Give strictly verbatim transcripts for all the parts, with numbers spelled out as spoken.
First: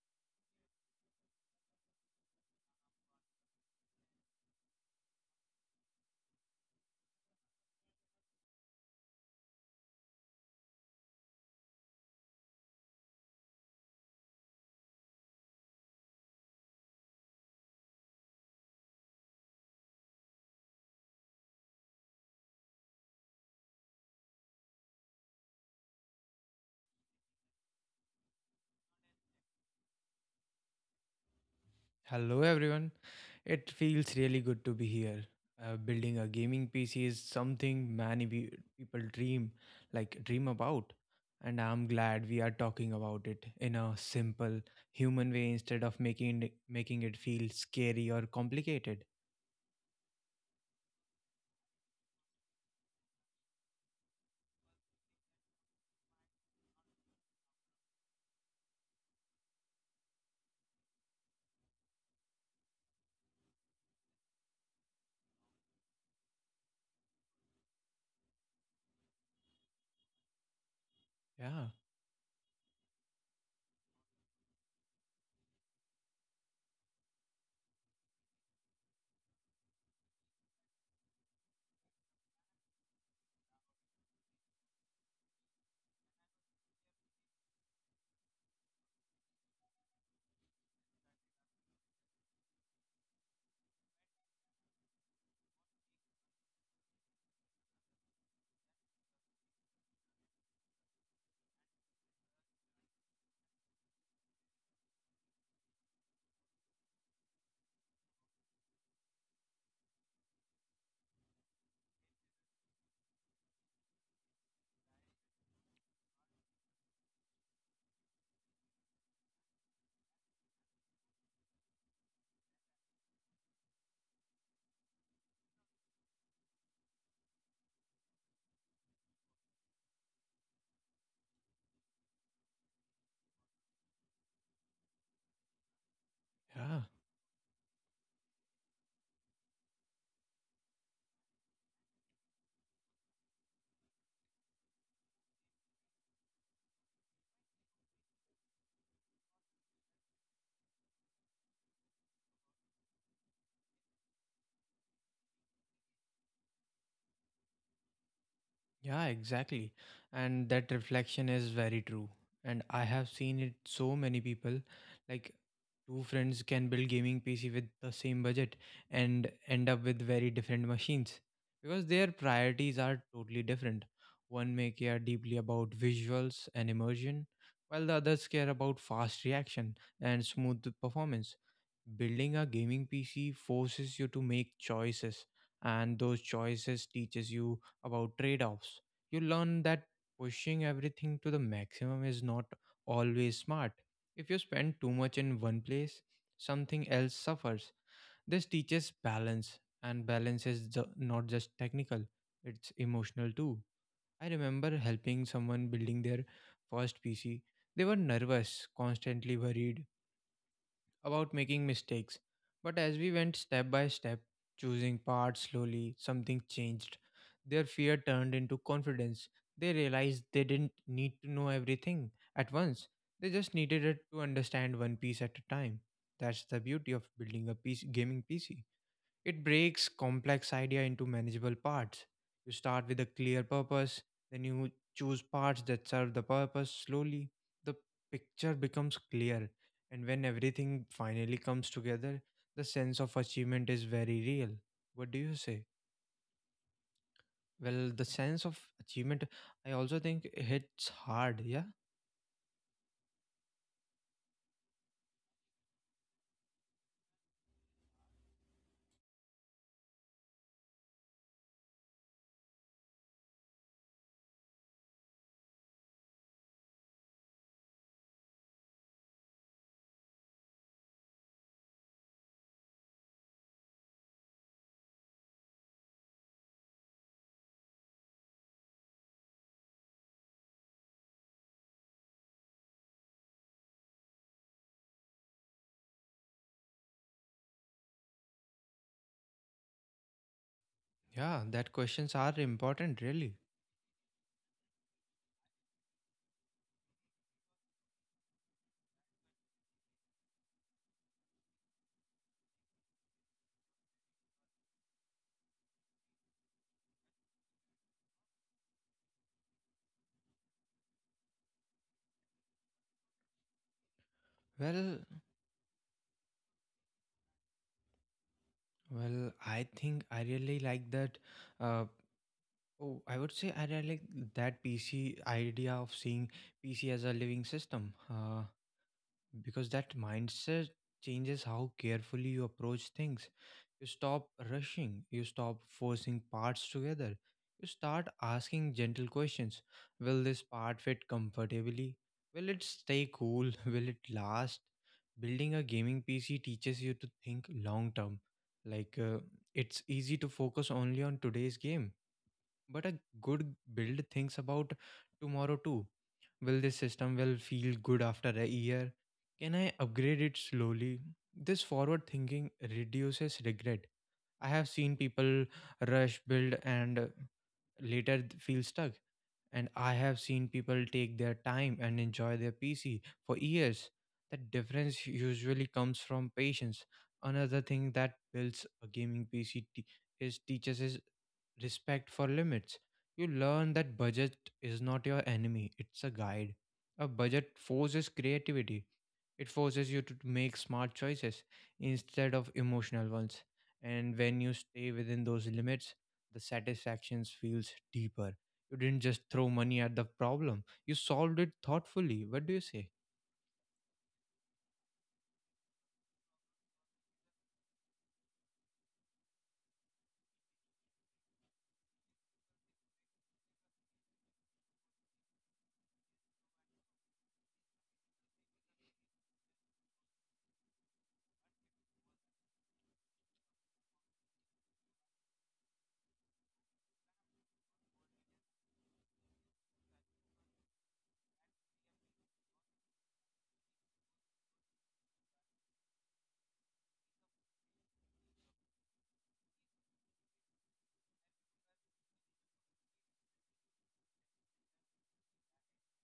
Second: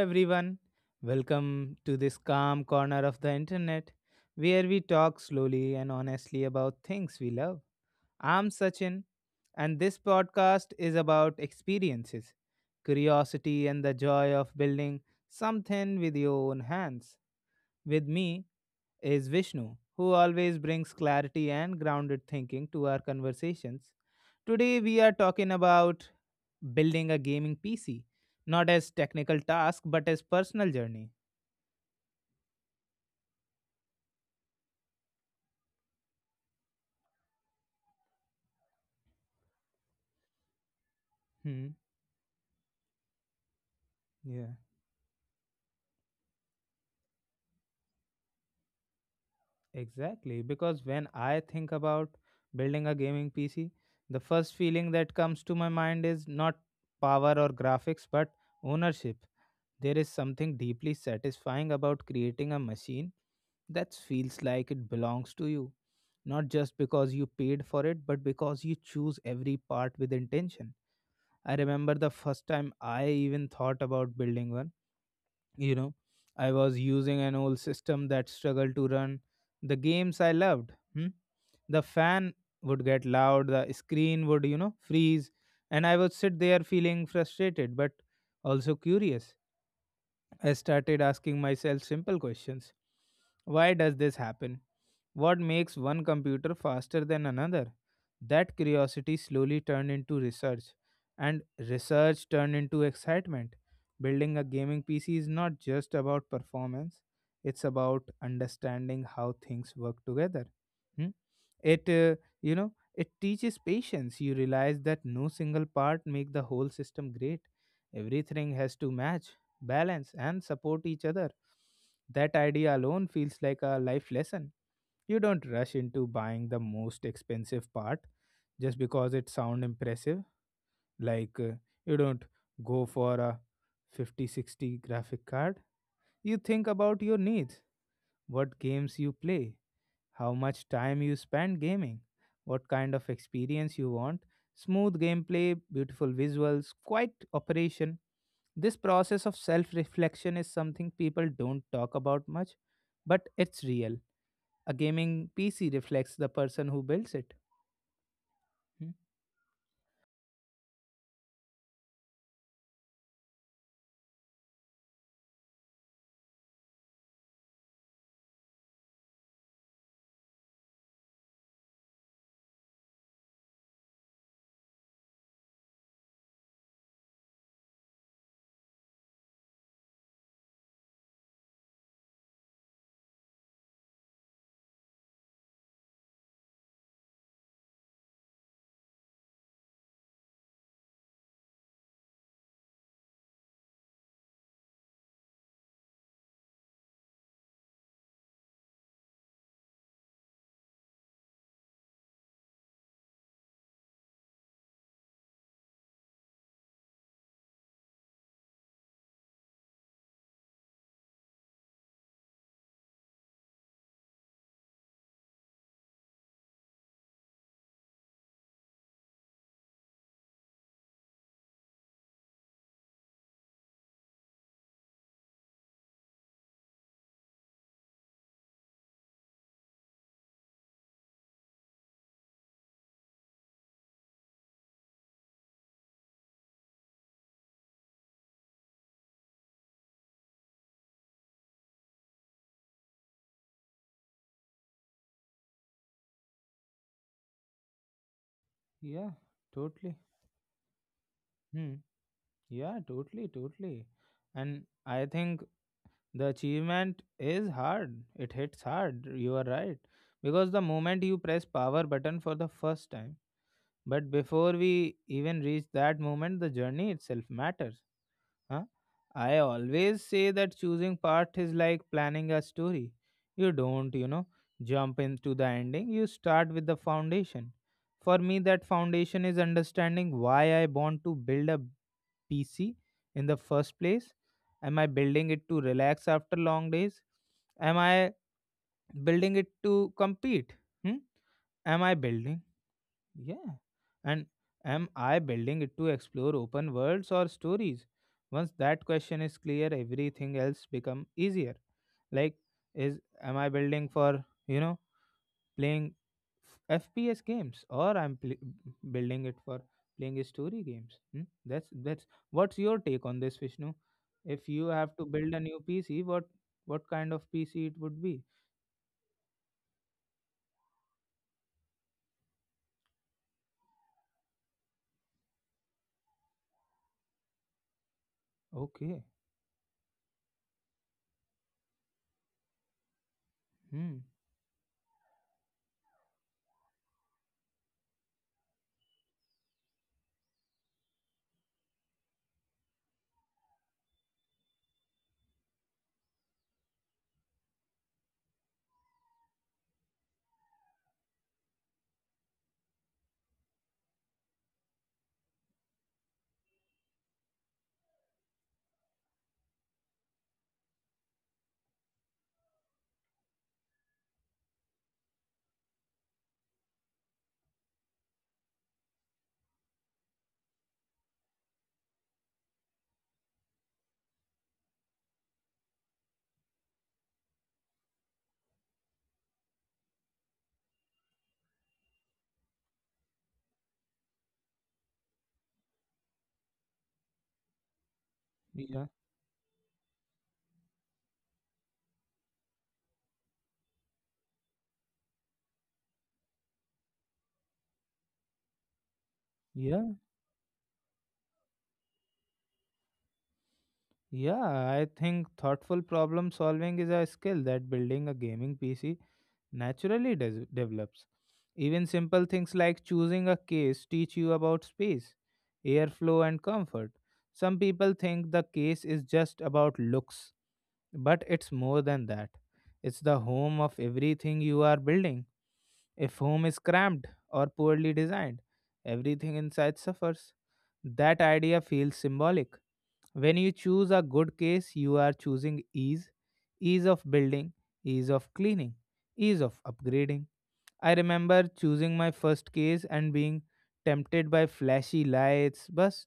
everyone. Welcome to this calm corner of the internet where we talk slowly and honestly about things we love. I'm Sachin, and this podcast is about experiences, curiosity, and the joy of building something with your own hands. With me is Vishnu, who always brings clarity and grounded thinking to our conversations. Today, we are talking about building a gaming P C, not as technical task, but as personal journey. Hello everyone. It feels really good to be here. Uh, building a gaming P C is something many pe- people dream, like dream about, and Hmm. I'm glad we are talking about it in a Yeah, simple human way instead of making it, making it feel scary or complicated. exactly. Because when I think about building a gaming P C, the first feeling that comes to my mind is not power or graphics, but ownership. There is something deeply satisfying about creating a machine that feels like it belongs to you, not just because you paid for it, but because you choose every part with intention. I Yeah. remember the first time I even thought about building one. You know, I was using an old system that struggled to run the games I loved. Hmm? The fan would get loud, the screen would, you know, freeze, and I would sit there feeling frustrated but also curious. I started asking myself simple questions. Why does this happen? What makes one computer faster than another? That curiosity slowly turned into research, and research turned into excitement. Building a gaming P C is not just about performance, it's about understanding how things work together. Hmm? It, uh, you know, it teaches patience. You realize that no single part make the whole system great. Everything has to match, balance, and support each other. That idea alone feels like a life lesson. You don't rush into buying the most expensive part just because it sound impressive. Like uh, you don't go for a fifty sixty graphic card. You think Yeah. about your needs, what games you play, how much time you spend gaming, what kind of experience you want, smooth gameplay, beautiful visuals, quiet operation. This process of self reflection is something people don't talk about much, but it's real. A gaming P C reflects the person who builds it. Hmm. Yeah, exactly. And that reflection is very true. And I have seen it so many people, like, two friends can build gaming P C with the same budget and end up with very different machines because their priorities are totally different. One may care deeply about visuals and immersion, while the others care about fast reaction and smooth performance. Building a gaming P C forces you to make choices, and those choices teaches you about trade offs. You learn that pushing everything to the maximum is not always smart. If you spend too much in one place, something else suffers. This teaches balance, and balance is ju- not just technical, it's emotional too. I remember helping someone building their first P C. They were nervous, constantly worried about making mistakes. But as we went step by step, choosing parts slowly, something changed. Their fear turned into confidence. They realized they didn't need to know everything at once. They just needed it to understand one piece at a time. That's the beauty of building a piece gaming P C. It breaks complex idea into manageable parts. You start with a clear purpose, then you choose parts that serve the purpose slowly. The picture becomes clear, and when everything finally comes together, the sense of achievement is very real. What do you say? Well, the sense of Yeah, achievement, I totally. also think hits hard, yeah? Hmm. Yeah, totally, totally. And I think the achievement is hard. It hits hard. You are right. Because the moment you press power button for the first time, but before we even reach that moment, the journey itself matters. Huh? I always say that choosing part is like planning a story. You don't, you know, jump into the ending, you start with the foundation. For me, that foundation is understanding why I want to build a P C in the first place. Am I building it to relax after long days? Am I building it to compete? Hmm? Yeah, that Am I questions are building important, really. yeah. And am I building it to explore open worlds or stories? Once that question is clear, everything else become easier. Like is am I building for, you know, playing F P S games or I'm pl- building it for playing story games? Hmm? That's that's what's your take on this, Vishnu? If you have Well, to build a new P C, what what kind of P C it would be? well, I think I really like that. Uh, Oh, I would say I really like that P C idea of seeing P C as a living system, uh, Okay. because that mindset changes how carefully you approach things. You Hmm. stop rushing, you stop forcing parts together, you start asking gentle questions. Will this part fit comfortably? Will it stay cool? Will it last? Building a gaming P C teaches you to think long term. Like, uh, it's easy to focus only on today's game, but a good build thinks about tomorrow too. Will this system will feel good after a year? Can I upgrade it slowly? This forward thinking reduces regret. I have seen people rush build and later th- feel stuck. And I have seen people take their time and enjoy their P C for years. The difference usually comes from patience. Another thing that builds a gaming P C is teaches is respect for limits. You learn that budget is not your enemy, it's a guide. A budget forces Yeah. creativity, it forces you to make smart choices instead of emotional ones. And when you stay within those limits, the satisfaction feels deeper. You didn't just throw money at Yeah. the problem, you solved it thoughtfully. What do you say? Yeah, I think thoughtful problem solving is a skill that building a gaming P C naturally des- develops. Even simple things like choosing a case teach you about space, airflow, and comfort. Some people think the case is just about looks, but it's more than that. It's the home of everything you are building. If home is cramped or poorly designed, everything inside suffers. That idea feels symbolic. When you choose a good case, you are choosing ease, ease of building, ease of cleaning, ease of upgrading. I remember choosing my first case and being tempted by flashy lights, but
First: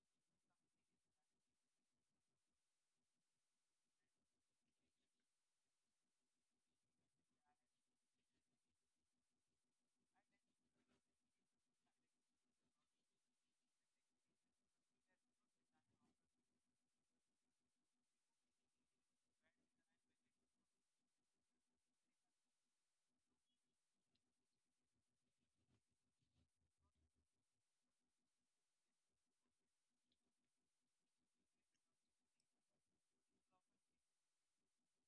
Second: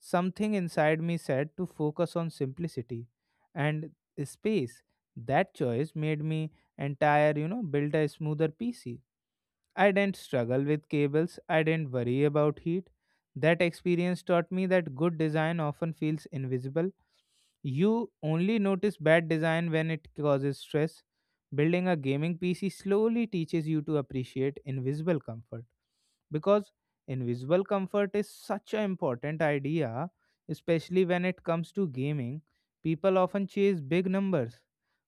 something inside me said to focus on simplicity and space. That choice made me entire, you know, build a smoother P C. I didn't struggle with cables, I didn't worry about heat. That experience taught me that good design often feels invisible. You only notice bad design when it causes stress. Building a gaming P C slowly teaches you to appreciate invisible comfort because invisible comfort is such an important idea, especially when it comes to gaming. People often chase big numbers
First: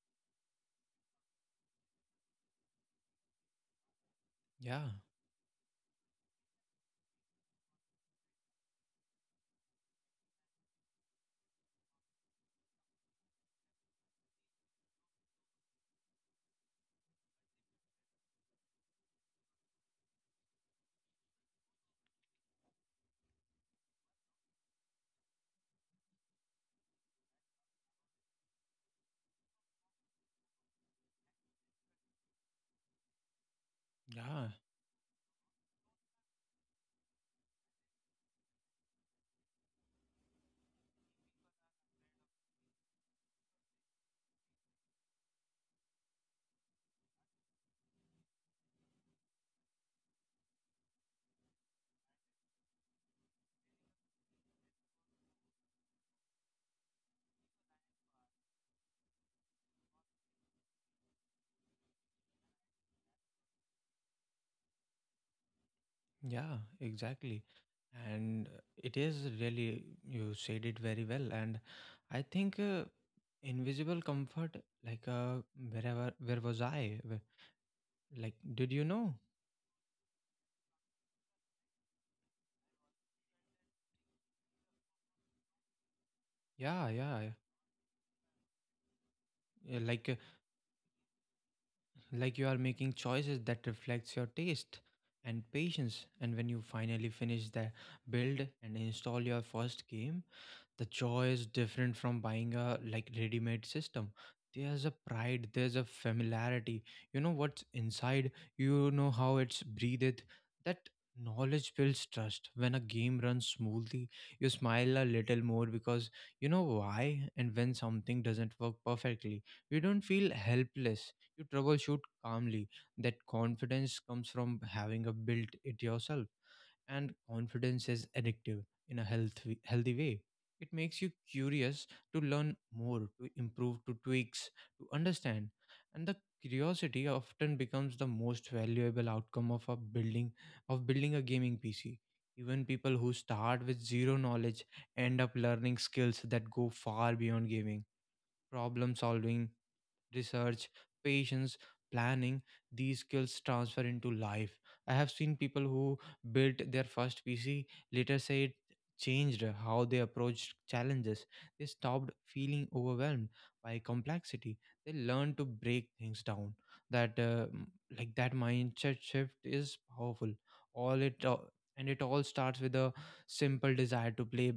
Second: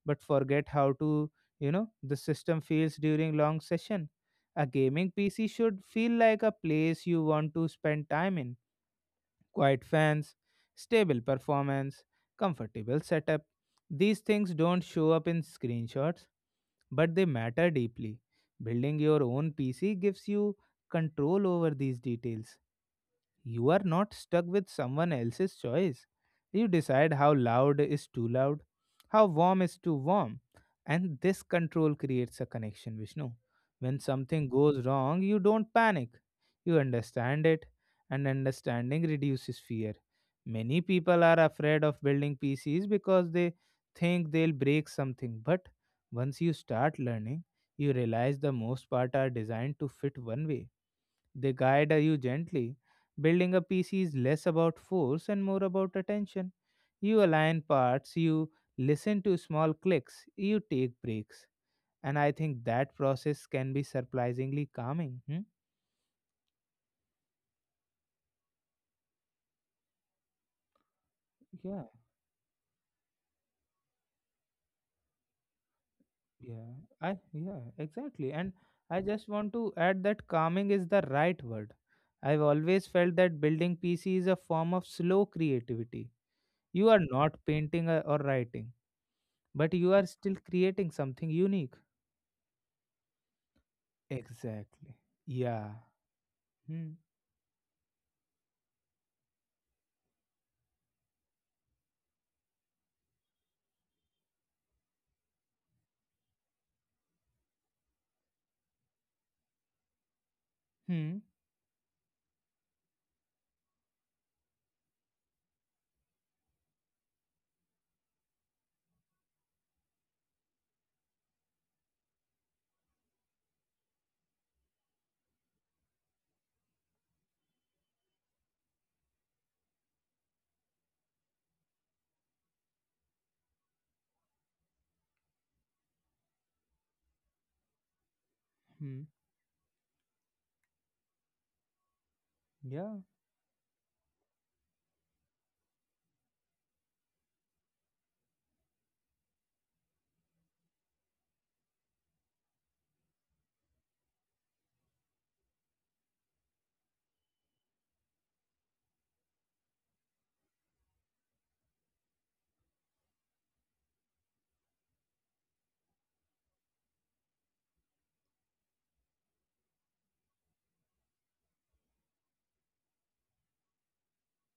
but forget how to, you know, the system feels during long session. A Yeah, gaming P C should feel like a place you want to spend time in, quiet fans, stable performance, comfortable setup. These things don't show up in screenshots, but they matter deeply. Building your own P C gives you control over these details. You are not stuck with someone else's choice. You decide how loud is too loud, how warm is too warm. And this control creates a connection, Vishnu. When yeah, something goes wrong, you don't panic. You understand it, and understanding reduces fear. Many people are afraid of building P Cs because they think they'll break something. But once you start learning, you realize the most part are designed to fit one way. They guide you gently. Building a P C is less about force and more about attention. You align parts, you listen to small clicks, you take breaks. And I think that process can be surprisingly calming. Hmm? yeah, exactly. And it is really, you said it very well. And Yeah, I think uh, invisible comfort, like, uh, wherever, where was yeah. I? I Wh- yeah, exactly. Like, And did you I know? just want to add that calming is the right word. I've always felt that building P C is a form of slow creativity. You Yeah, are yeah. not painting uh, or writing, but Yeah. you are Like, still creating something unique. like you are making choices that reflects your taste Exactly. and Yeah. patience, and when you Hmm. finally finish the build and install your first game, the joy is different from buying a like ready-made system. There's a pride, there's a familiarity. You know what's inside, you know how it's breathed. That Hmm. knowledge builds trust. When a game runs smoothly, you smile a little more because you know why, and when something doesn't work perfectly, you don't feel helpless, you troubleshoot calmly. That confidence comes from having a built it yourself, and confidence is addictive in a healthy healthy way. It makes you curious to learn more, to improve, to tweaks, to understand. And the curiosity often becomes the most Hmm. valuable outcome of a building of building a gaming P C. Even Yeah. people who start with zero knowledge end up learning skills that go far beyond gaming. Problem solving, research, patience, planning. These skills transfer into life. I have seen people who built their first P C later say it changed how they approached challenges. They stopped feeling overwhelmed by complexity. They learned to break things down. That uh, m- like that mindset shift is powerful. All it uh, and it all starts with a simple desire to play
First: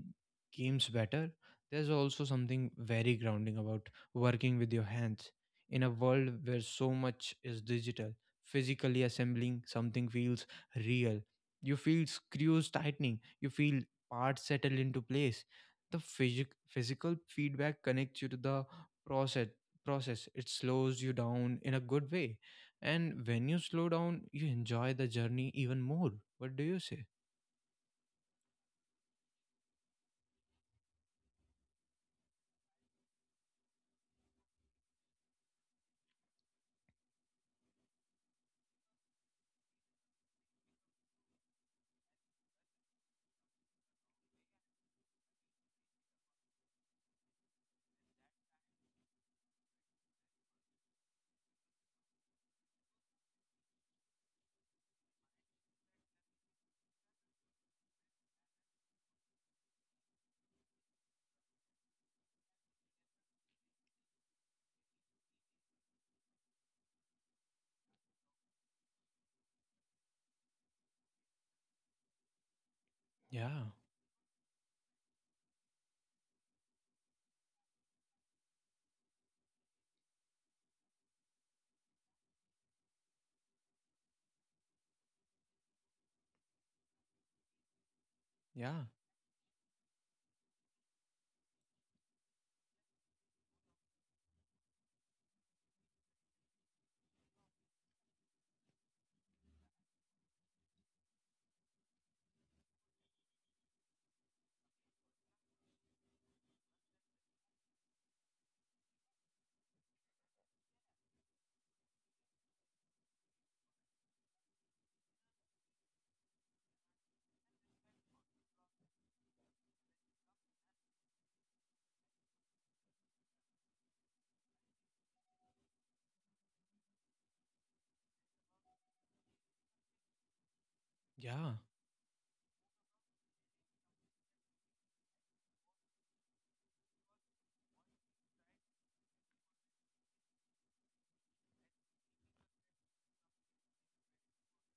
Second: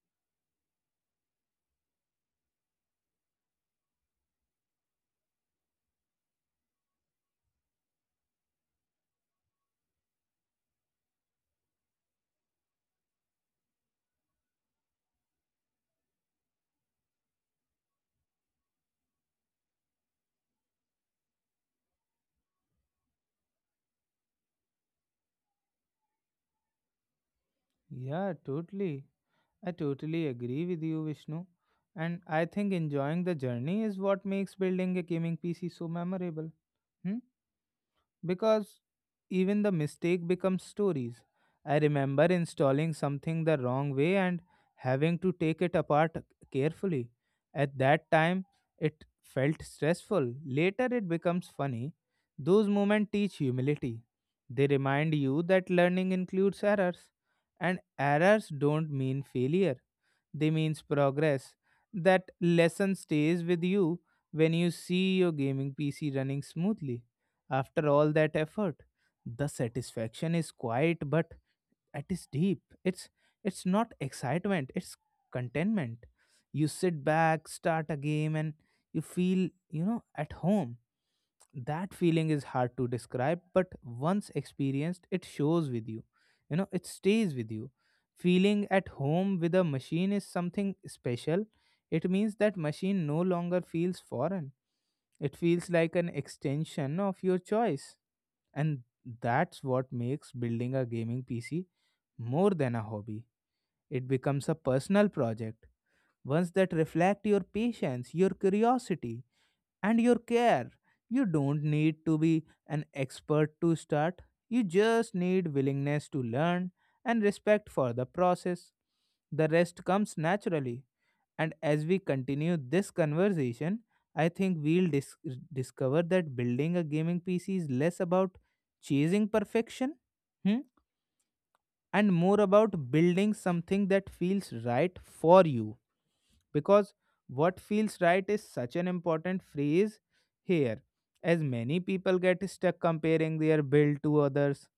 games better. There's also something very grounding about working with your hands. In a world where so much is digital, physically assembling something feels real. You feel screws tightening, you feel parts settle into place. The physic- physical feedback connects you to the process process It slows you down in a good way, and when you slow down you enjoy the journey even more. What do you say? Yeah. Totally. I totally agree with you, Vishnu. And I think enjoying the journey is what makes building a gaming P C so memorable. Hmm? Because even the mistake becomes stories. I remember installing something the wrong way and having to take it apart carefully. At that time, it felt stressful. Later, it becomes funny. Those moments teach humility. They remind you that learning includes errors, and errors don't mean failure. They means progress. That lesson stays with you when you see your gaming P C running smoothly. After all that effort, the satisfaction is quiet but it is deep. It's Yeah, it's not excitement, it's contentment. You sit back, start a game and you feel, you know, at home. That feeling is hard to describe, but once experienced it shows with you. You know it stays with you. Feeling yeah, at home with a machine is something special. It means that machine no longer feels foreign. It feels like an extension of your choice. And that's what makes building a gaming PC more than a hobby. It becomes a personal project, ones that reflect your patience, your curiosity, and your care. You don't need to be an expert to start. You just need willingness to learn and respect for the process. The rest comes naturally. And as we continue this conversation, I think we'll dis- discover that building a gaming P C is less about chasing perfection, hmm, yeah, and more about building something that feels right for you. Because what feels right is such an important phrase here, as many people get stuck comparing their build to others.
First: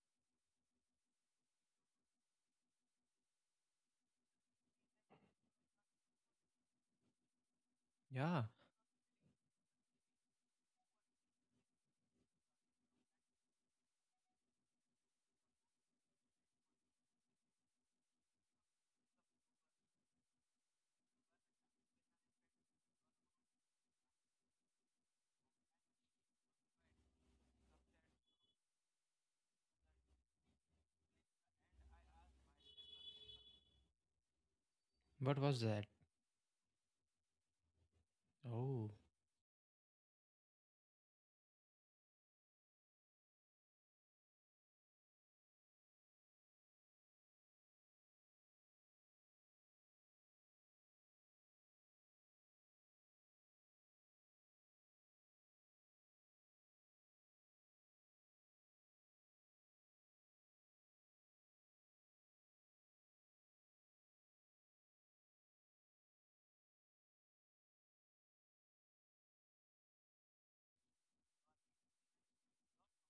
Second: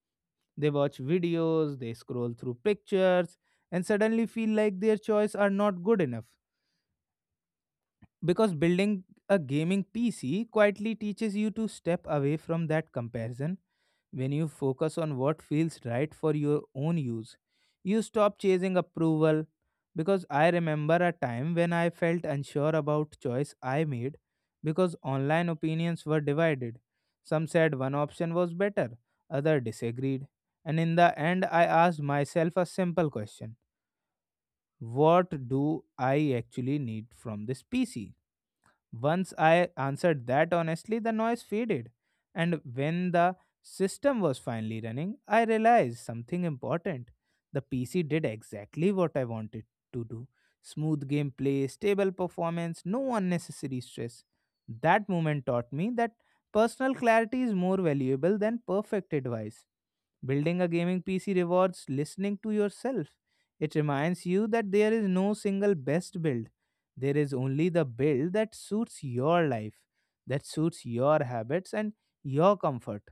They watch videos, they scroll through pictures, and suddenly feel like their choice are not good enough. yeah. Because building a gaming P C quietly teaches you to step away from that comparison. When you focus on what feels right for your own use, you stop chasing approval. Because I remember a time when I felt unsure about choice I made because online opinions were divided. Some said one option was better, other disagreed. And in the end, I asked myself a simple question. What What was do that? I actually need from this P C? Oh, Once I answered that honestly, the noise faded. And when the system was finally running, I realized something important. The P C did exactly what I wanted to do, smooth gameplay, stable performance, no unnecessary stress. That moment taught me that personal clarity is more valuable than perfect advice. Building a gaming P C rewards listening to yourself. It reminds you that there is no single best build. There is only the build that suits your life, that suits your habits and your comfort.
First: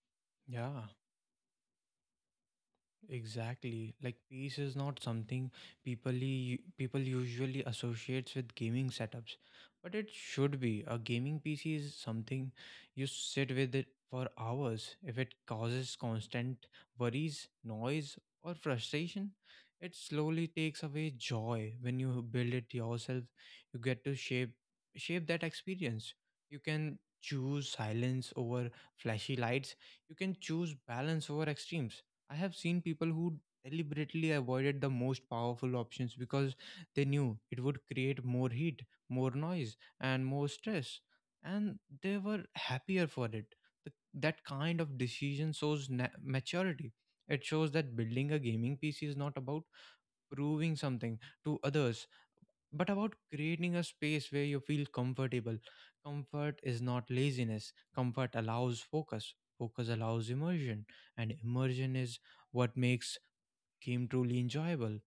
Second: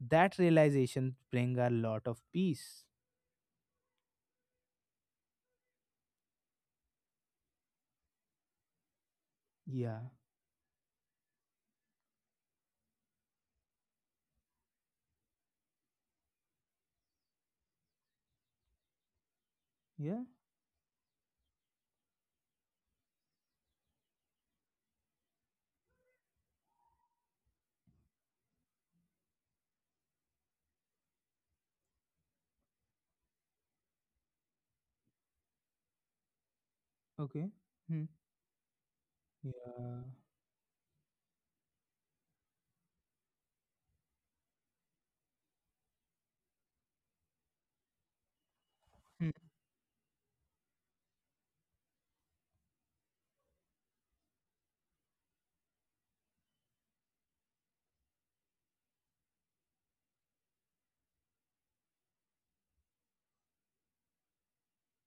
That yeah. realization bring a lot of peace. Exactly. Like peace is not something people u- people usually associates with gaming setups, but Yeah. it should be. A gaming P C is something you sit with it for hours. If it causes constant worries, noise, or frustration, it Yeah. slowly takes away joy. When you build it yourself, you get to shape shape that experience. You can choose silence over flashy lights. You can choose balance over extremes. I have seen people who deliberately avoided the most powerful options because they knew Okay. it would Hmm. create more heat, more noise, Yeah. and more stress, and they were happier for it. The, that kind of decision shows na- maturity. It shows that building a gaming P C is Hmm. not about proving something to others but about creating a space where you feel comfortable. Comfort is not laziness, comfort allows focus, focus allows immersion, and immersion is what makes became truly enjoyable.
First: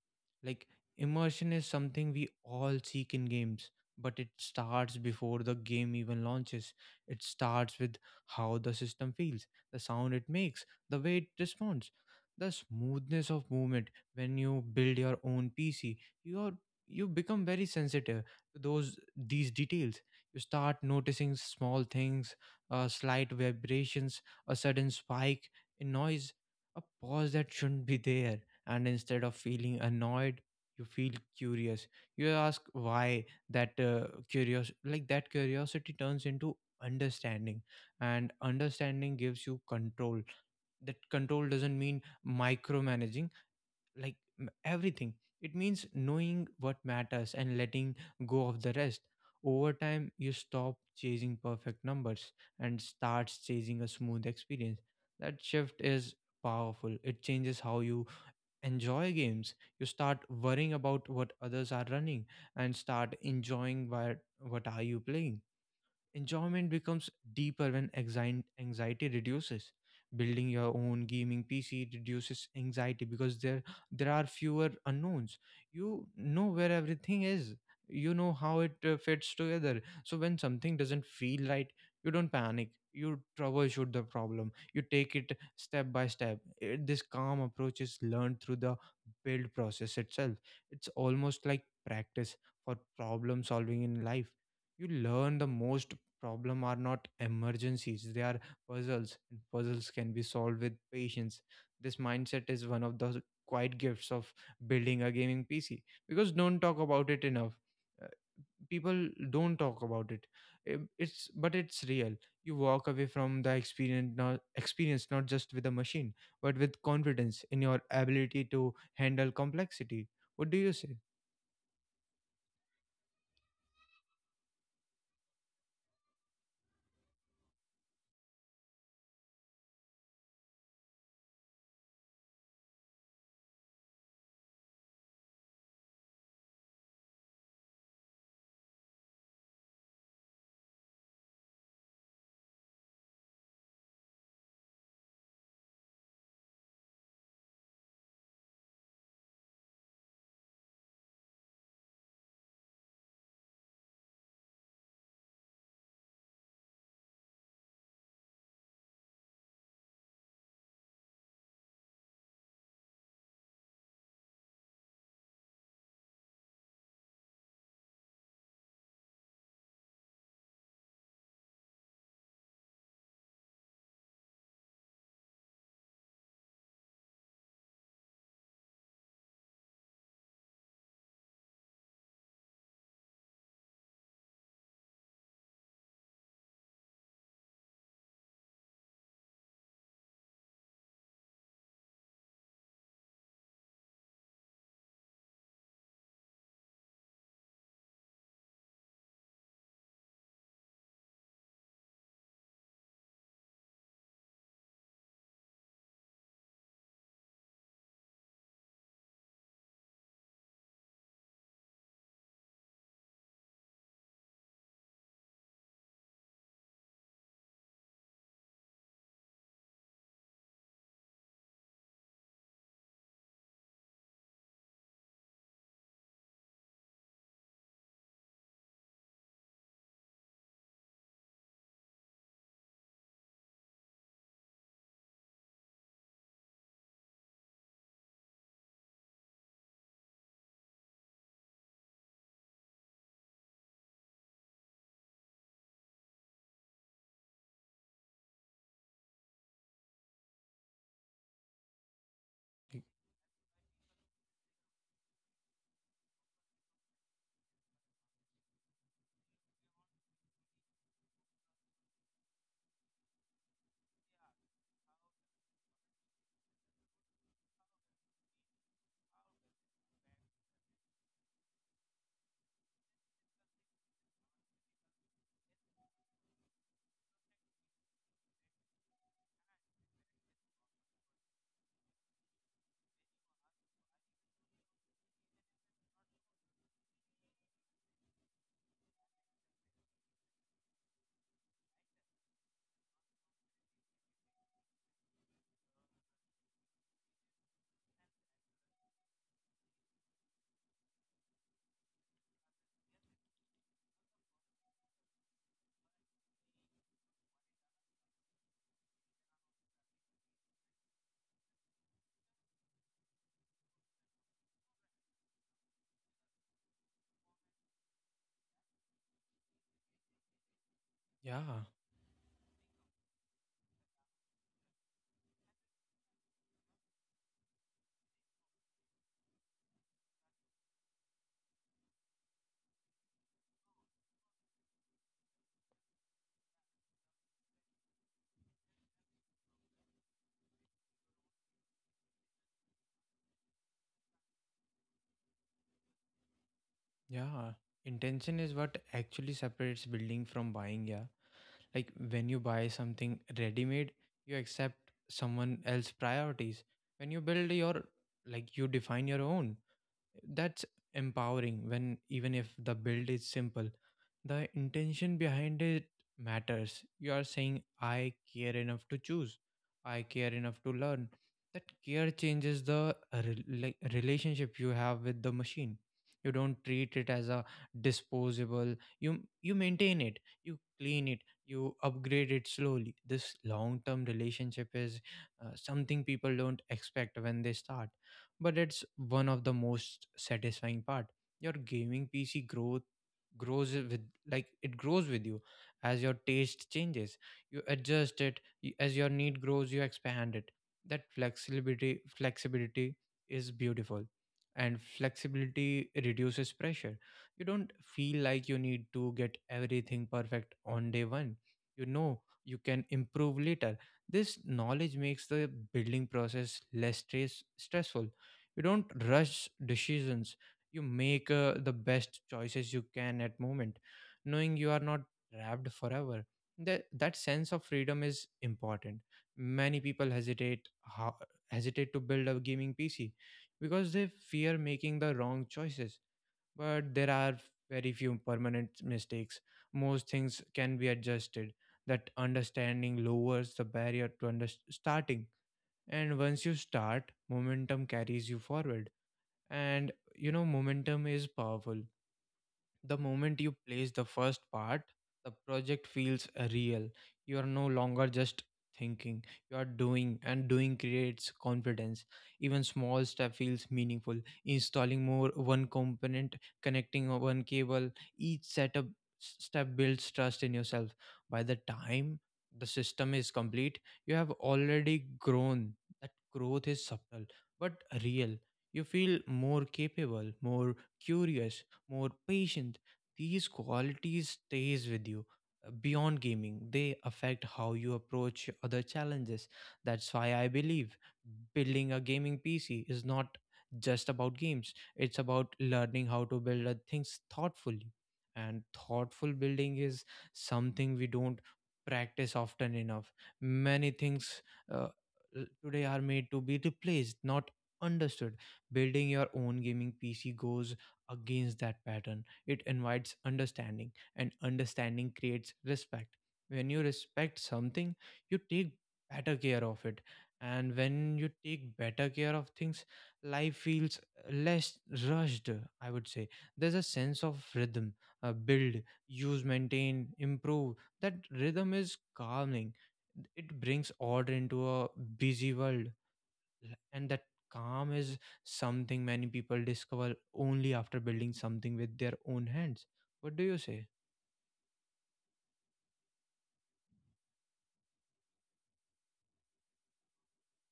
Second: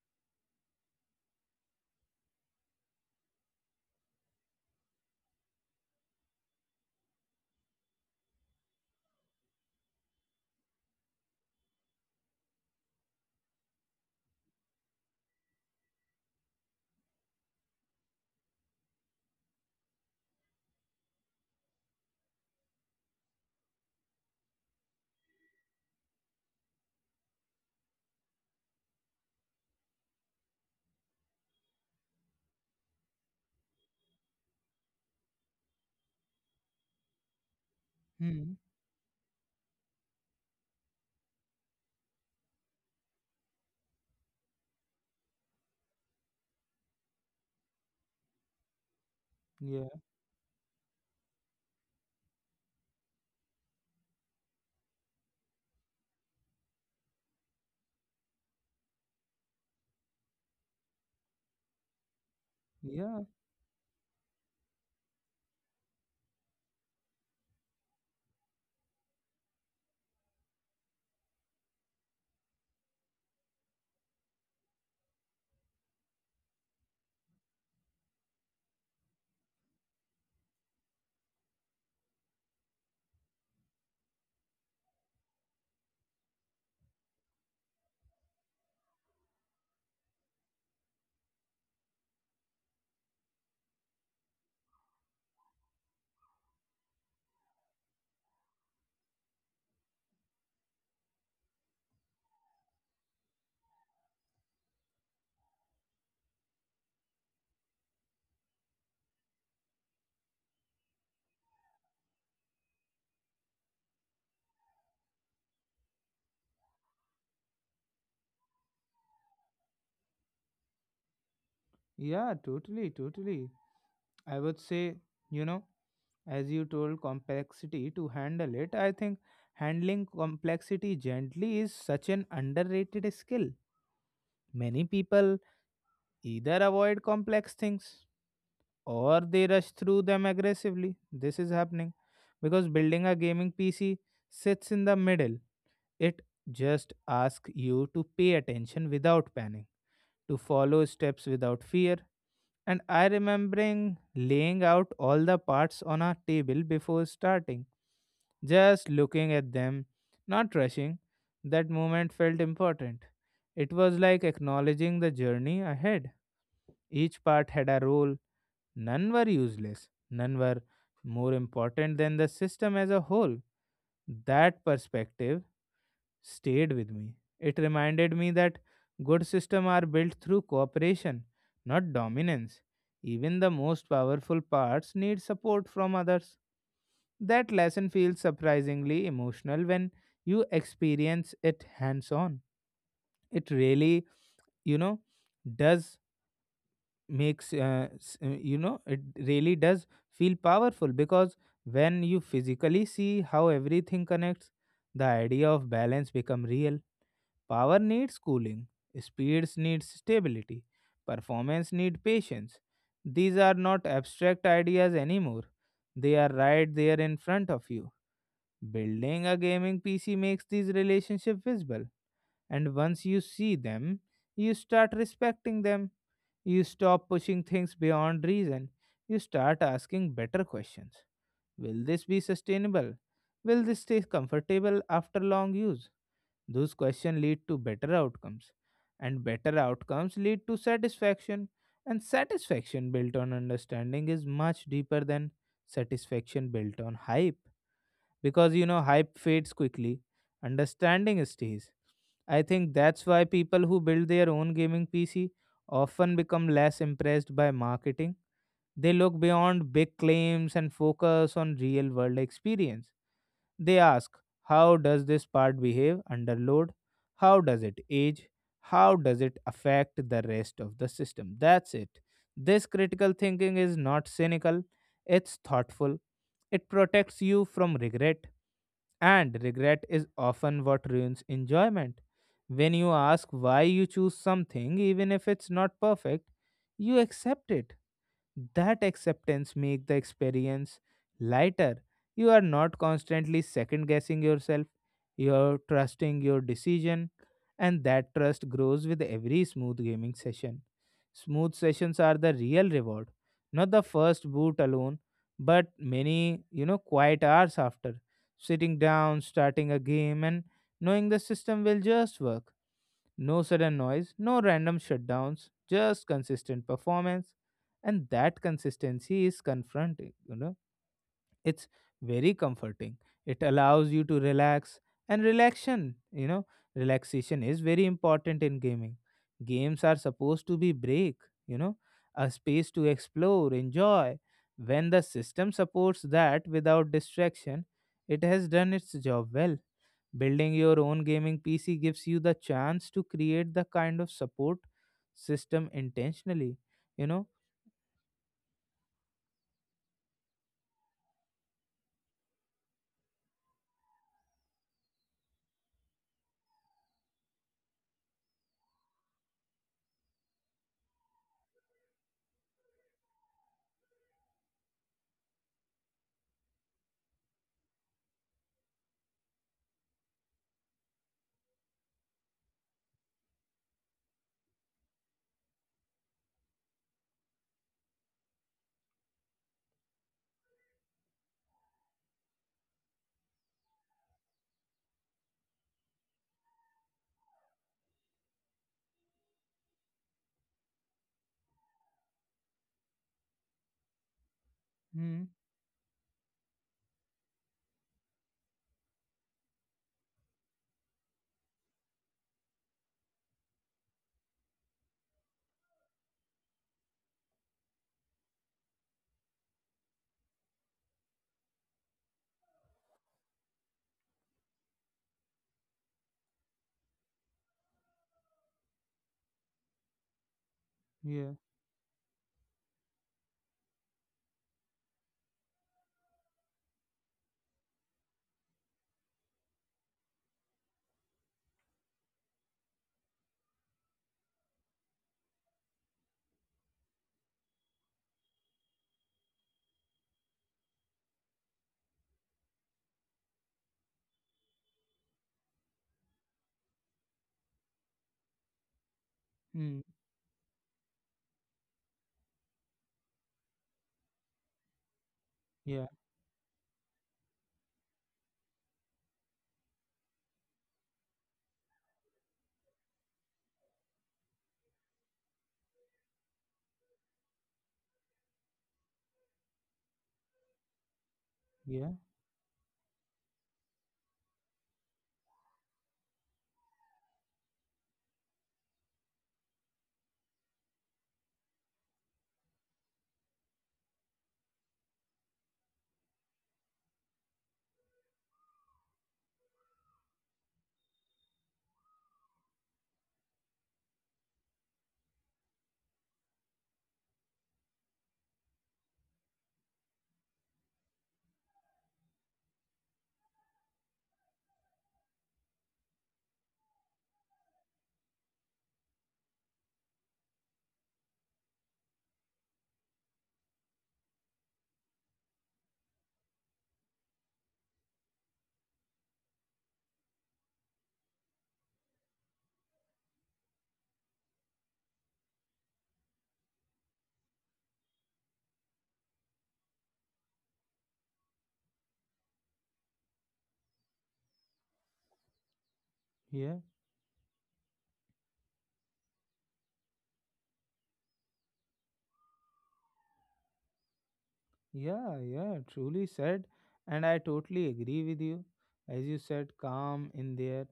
Like, immersion is something we all seek in games, but it starts before the game even launches. It starts with how the system feels, the sound it makes, the way it responds, the smoothness of movement. When you build your own P C, you are you become very sensitive to those these details. You start noticing small things, uh, slight vibrations, a sudden spike in noise, a pause that shouldn't be there, and instead of feeling annoyed you feel curious. You ask why. That uh, curious like that curiosity turns into understanding, and Hmm. understanding gives you control. That control doesn't mean micromanaging, like m- everything. It means knowing what matters and letting go of the rest. Over Yeah. time you stop chasing perfect numbers and starts chasing a smooth experience. That shift is powerful. It changes how you enjoy games. You start worrying about what others are running and start Yeah. enjoying what what are you playing. Enjoyment becomes deeper when anxi- anxiety reduces. Building your own gaming P C reduces anxiety because there there are fewer unknowns. You know where everything is. You know how it uh, fits together. So when something doesn't feel right, you don't panic. You troubleshoot the problem. You take it step by step. It, this calm approach is learned through the build process itself. It's almost like practice for problem solving in life. You learn the most problem are not emergencies, they are puzzles, and puzzles can be solved with patience. This mindset is one of the quiet gifts of building a gaming PC, because don't talk about it enough. Uh, People don't talk about it. Um, it's but it's real. You walk away from the experience not experience not just with a machine but with confidence in your ability to handle complexity. What do you say? Yeah. Totally. Totally. I would say, you know, as you told complexity to handle it, I think handling complexity gently is such an underrated skill. Many people either avoid complex things or they rush through them aggressively. This is happening because building a gaming PC sits in the middle. It just asks you to pay attention without panic, to follow steps without fear. And I remembering laying out all the parts on a table before starting, just looking at them, not rushing. That moment felt important. It was like acknowledging the journey ahead. Each part had a role, none were useless, none were more important than the system as a whole. That perspective stayed with me. It reminded me that good systems are built through cooperation, not dominance. Even the most powerful parts need support from others. That lesson feels surprisingly emotional when you experience it hands on. It really, you know, does makes uh, s- uh, you know it really does feel powerful because when you physically see how everything connects, the idea of balance become real. Power needs cooling, speeds needs stability, performance need patience. These are not abstract ideas anymore. They are right there in front of you. Building a gaming P C makes these relationships visible, and once you see them, you start respecting them. You stop pushing things beyond reason. You start asking better questions. Will this be sustainable? Will this stay comfortable after long use? Those questions lead to better outcomes, and better outcomes lead to satisfaction, and satisfaction built on understanding is much deeper than satisfaction built on hype, because you know hype fades quickly, understanding stays. I think Y- that's why people who build their own gaming PC often become less impressed by marketing. They look beyond big claims and focus on real world experience. They ask, how does this part behave under load? How does it age? How does it affect the rest of the system? That's it. This critical thinking is not cynical, it's thoughtful. It protects you from regret, and regret is often what ruins enjoyment. When you ask why you choose something, even if it's not perfect, you accept it. That acceptance make the experience lighter. You are not constantly second guessing yourself, you're trusting your decision, and that trust grows with every smooth gaming session. Smooth sessions are the real reward, not the first boot alone, but many you know quiet hours after sitting down, starting a game and knowing the system will just work. No sudden noise, no random shutdowns, just consistent performance. And that consistency is confronting, you know. Yeah, It's very comforting. It allows you to relax, and relaxation, you know, relaxation is very important in gaming. Games are supposed to be break, you know, a space to explore, enjoy. When the system supports that without distraction, it has done its job well. Building your own gaming P C gives you the chance to create the kind of support system intentionally, you know? yeah. Intention is what actually separates building from buying. Yeah. Like when you buy something ready made, you accept someone else's priorities. When you build your, like, you define your own. That's empowering. When even if the build is simple, the intention behind it matters. You are saying, I care enough to choose, I care enough to learn. That care changes the rela- relationship you have with the machine. You don't treat it as a disposable. You you maintain it, you clean it, you upgrade it slowly. This long-term relationship is uh, something people don't expect when they start, but it's one of the most satisfying part. Your gaming pc growth grows with like it grows with Mm, you as your taste changes. You adjust it, y- as your need grows you expand it. That flexibility flexibility is beautiful, and flexibility reduces pressure. You don't feel like you need to get everything perfect on day one. You know you can improve later. This knowledge makes the building process less stress- stressful. You don't rush decisions. You make yeah, uh, the best choices you can at moment, knowing you are not trapped forever. That that sense of freedom is important. Many people hesitate, ho- hesitate to build a gaming pc, because they fear making the wrong choices. But there are very few permanent mistakes. Most things can be adjusted. That understanding lowers the barrier to under- starting, and once you start, momentum carries you forward. mm, And you know, momentum is powerful. The moment you place the first part, the yeah, project feels uh, real. You are no longer just thinking, you are doing, and doing creates confidence. Even small step feels meaningful. Installing more one component, connecting o- one cable, each setup s- step builds trust in yourself. By the yeah, time the system is complete, you have already grown. That growth is subtle but real. You feel more capable, more curious, more patient. These qualities stays with you uh, beyond gaming. They affect how you approach other challenges. That's why I believe building a gaming P C is not just about games. It's about learning how to build uh, things thoughtfully. And thoughtful building is something we don't practice often enough. Many things uh, l- today are made to be replaced, not understood. Building your own gaming P C goes against that pattern. It invites understanding, and understanding creates respect. When you respect something, you take better care of it. And when you take better care of things, life feels less rushed, I would say. There's a sense of rhythm, uh, build, use, maintain, improve. That rhythm is calming. It brings order into a busy world, yeah, and that calm is something many people discover only after building something with their own hands. What do you say? yeah, yeah, truly said. And I totally agree with you. As you said, calm in there.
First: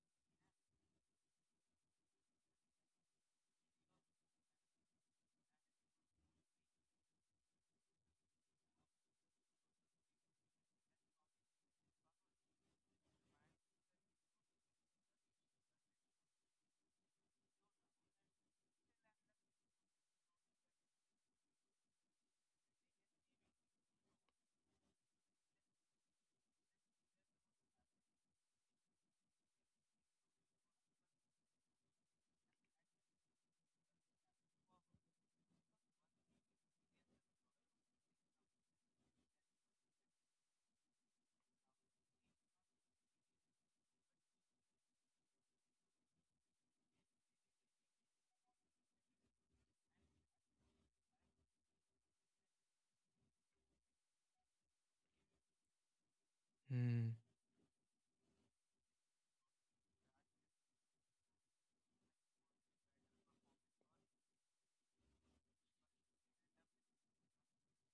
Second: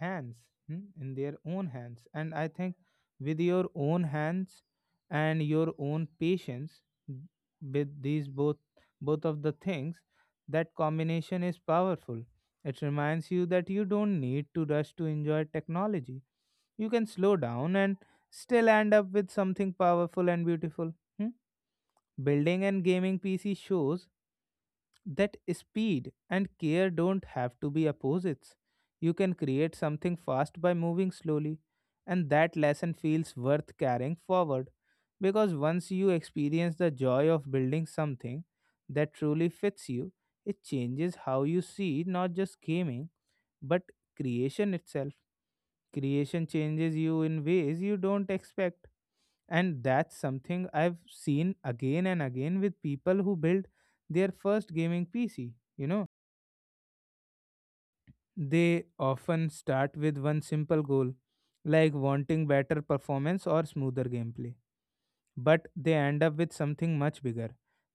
hands hmm, in their own hands, and I think with your own hands and your own patience, th- with these both, both of the things, that combination is powerful. It reminds you that you don't need to rush to enjoy technology. You can slow down and still end up with something powerful and beautiful. Hmm? Building and gaming P C shows that speed and care don't have to be opposites. You can create something fast by moving slowly, and that lesson feels worth carrying forward, because once you experience the joy of building something that truly fits you, it changes how you see not just gaming, but creation itself. Creation changes you in ways you don't expect, and that's something I've seen again and again with people who build their first gaming P C. You know, Hmm. they often start with one simple goal, like wanting better performance or smoother gameplay, but they end up with something much bigger.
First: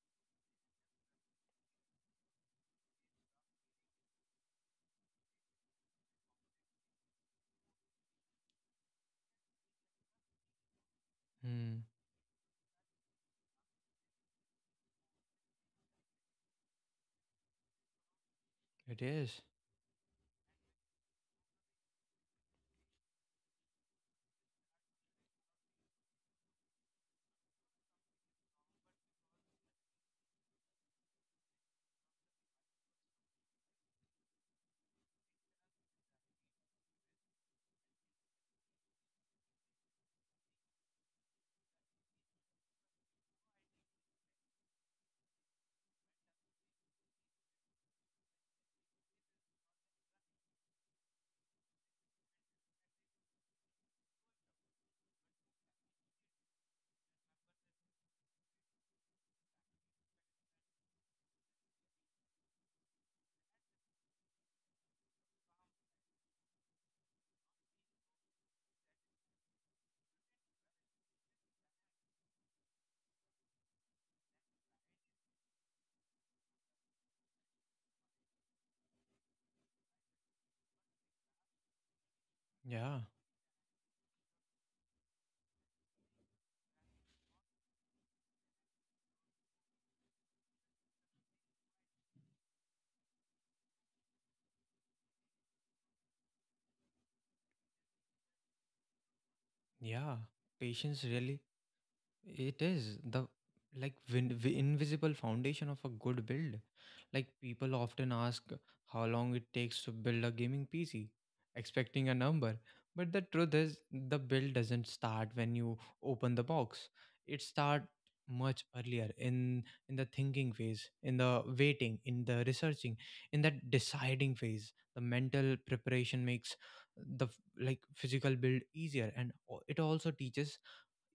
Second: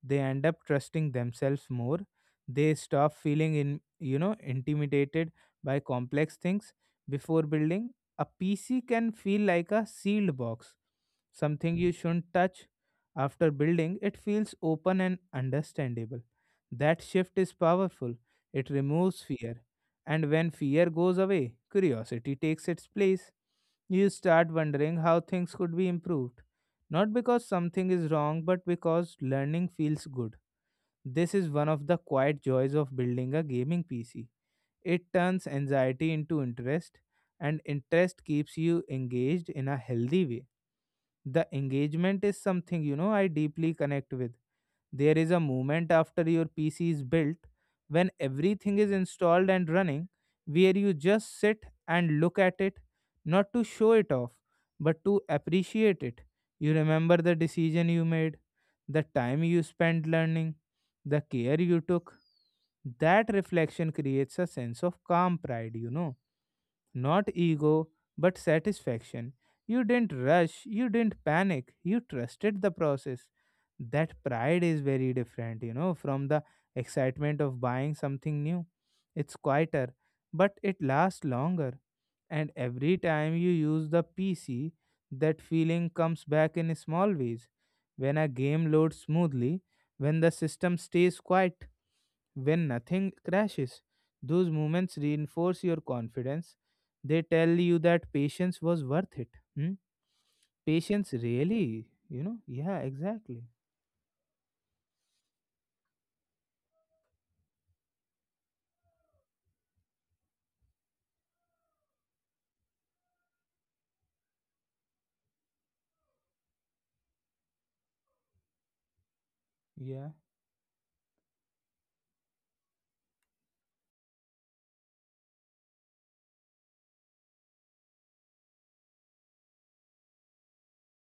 They end up trusting themselves more. They stop feeling in you know intimidated by complex things. Before building, a PC can feel like a sealed box, something Hmm. you shouldn't touch. After building, it feels open and understandable. That shift is powerful. It It removes is. fear, and when fear goes away, curiosity takes its place. You start wondering how things could be improved, not because something is wrong, but because learning feels good. This is one of the quiet joys of building a gaming P C. It turns anxiety into interest, and interest keeps you engaged in a healthy way. The engagement is something, you know, I deeply connect with. There is a moment after your P C is built, when everything is installed and running, where you just sit and look at it, not to show it off, but to appreciate it. You remember the decision you made, the time you spent learning, the care you took. That reflection creates a sense of calm pride, you know, not ego, but satisfaction. You didn't rush, you didn't panic, you trusted the process. That pride is very different, you know, from the excitement of buying something new. It's quieter, but it lasts longer. And every Yeah, time you use the P C, that feeling comes back in small ways. When a game loads smoothly, when the system stays quiet, when nothing crashes. Those moments reinforce your confidence. They tell you that patience was worth it. Hmm? yeah, patience Patience really. really, you know? It Yeah, is the, exactly. like, vin- vi- invisible foundation of a good build. Like, people often ask how long it takes to build a gaming P C, expecting a number. But the truth is, the build doesn't start when you open the box. It starts much earlier, in in the Yeah, thinking phase, in the waiting, in the researching, in that deciding phase. The mental preparation makes the f- like physical build easier, and o- it also teaches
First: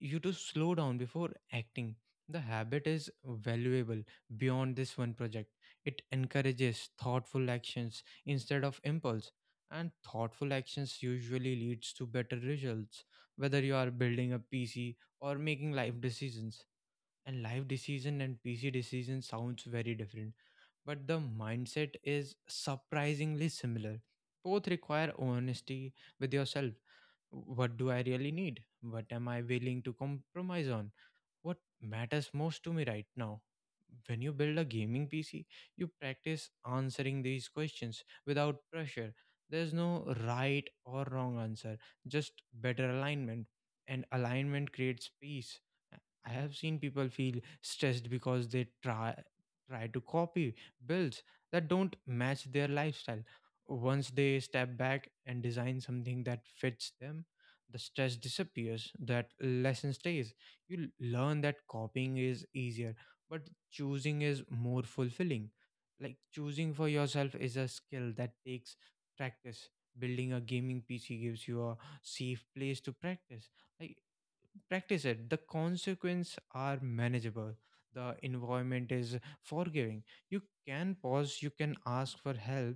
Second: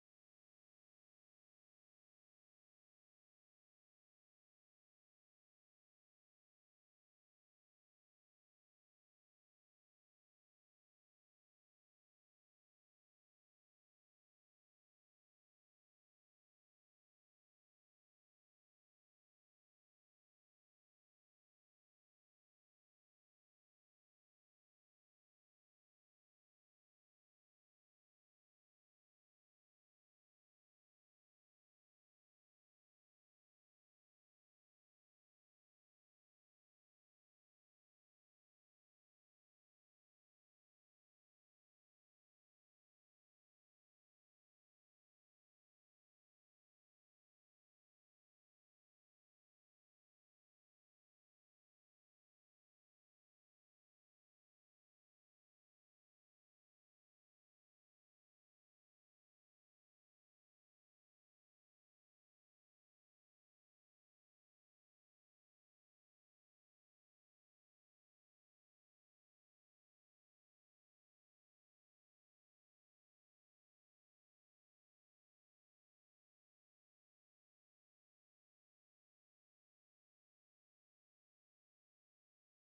you to slow down before acting. The habit is valuable beyond this one project. It encourages thoughtful actions instead of impulse, and thoughtful actions usually leads to better results, whether you are building a P C or making life decisions. And life decision and P C decision sounds very different, but the mindset is surprisingly similar. Both require honesty with yourself. What do I really need? What am I willing to compromise on? What matters most to me right now? When you build a gaming P C, you practice answering these questions without pressure. There's no right or wrong answer, just better alignment. And alignment creates peace. I I have seen people feel stressed because they try try to copy builds that don't match their lifestyle. Once they step back and design something that fits them, the stress disappears. That lesson stays. You learn that copying is easier, but choosing is more fulfilling. Like, choosing for yourself is a skill that takes practice. Building a gaming pc gives you a safe place to practice. Like, practice it, the consequences are manageable, the environment is forgiving. You can pause, you can ask for help.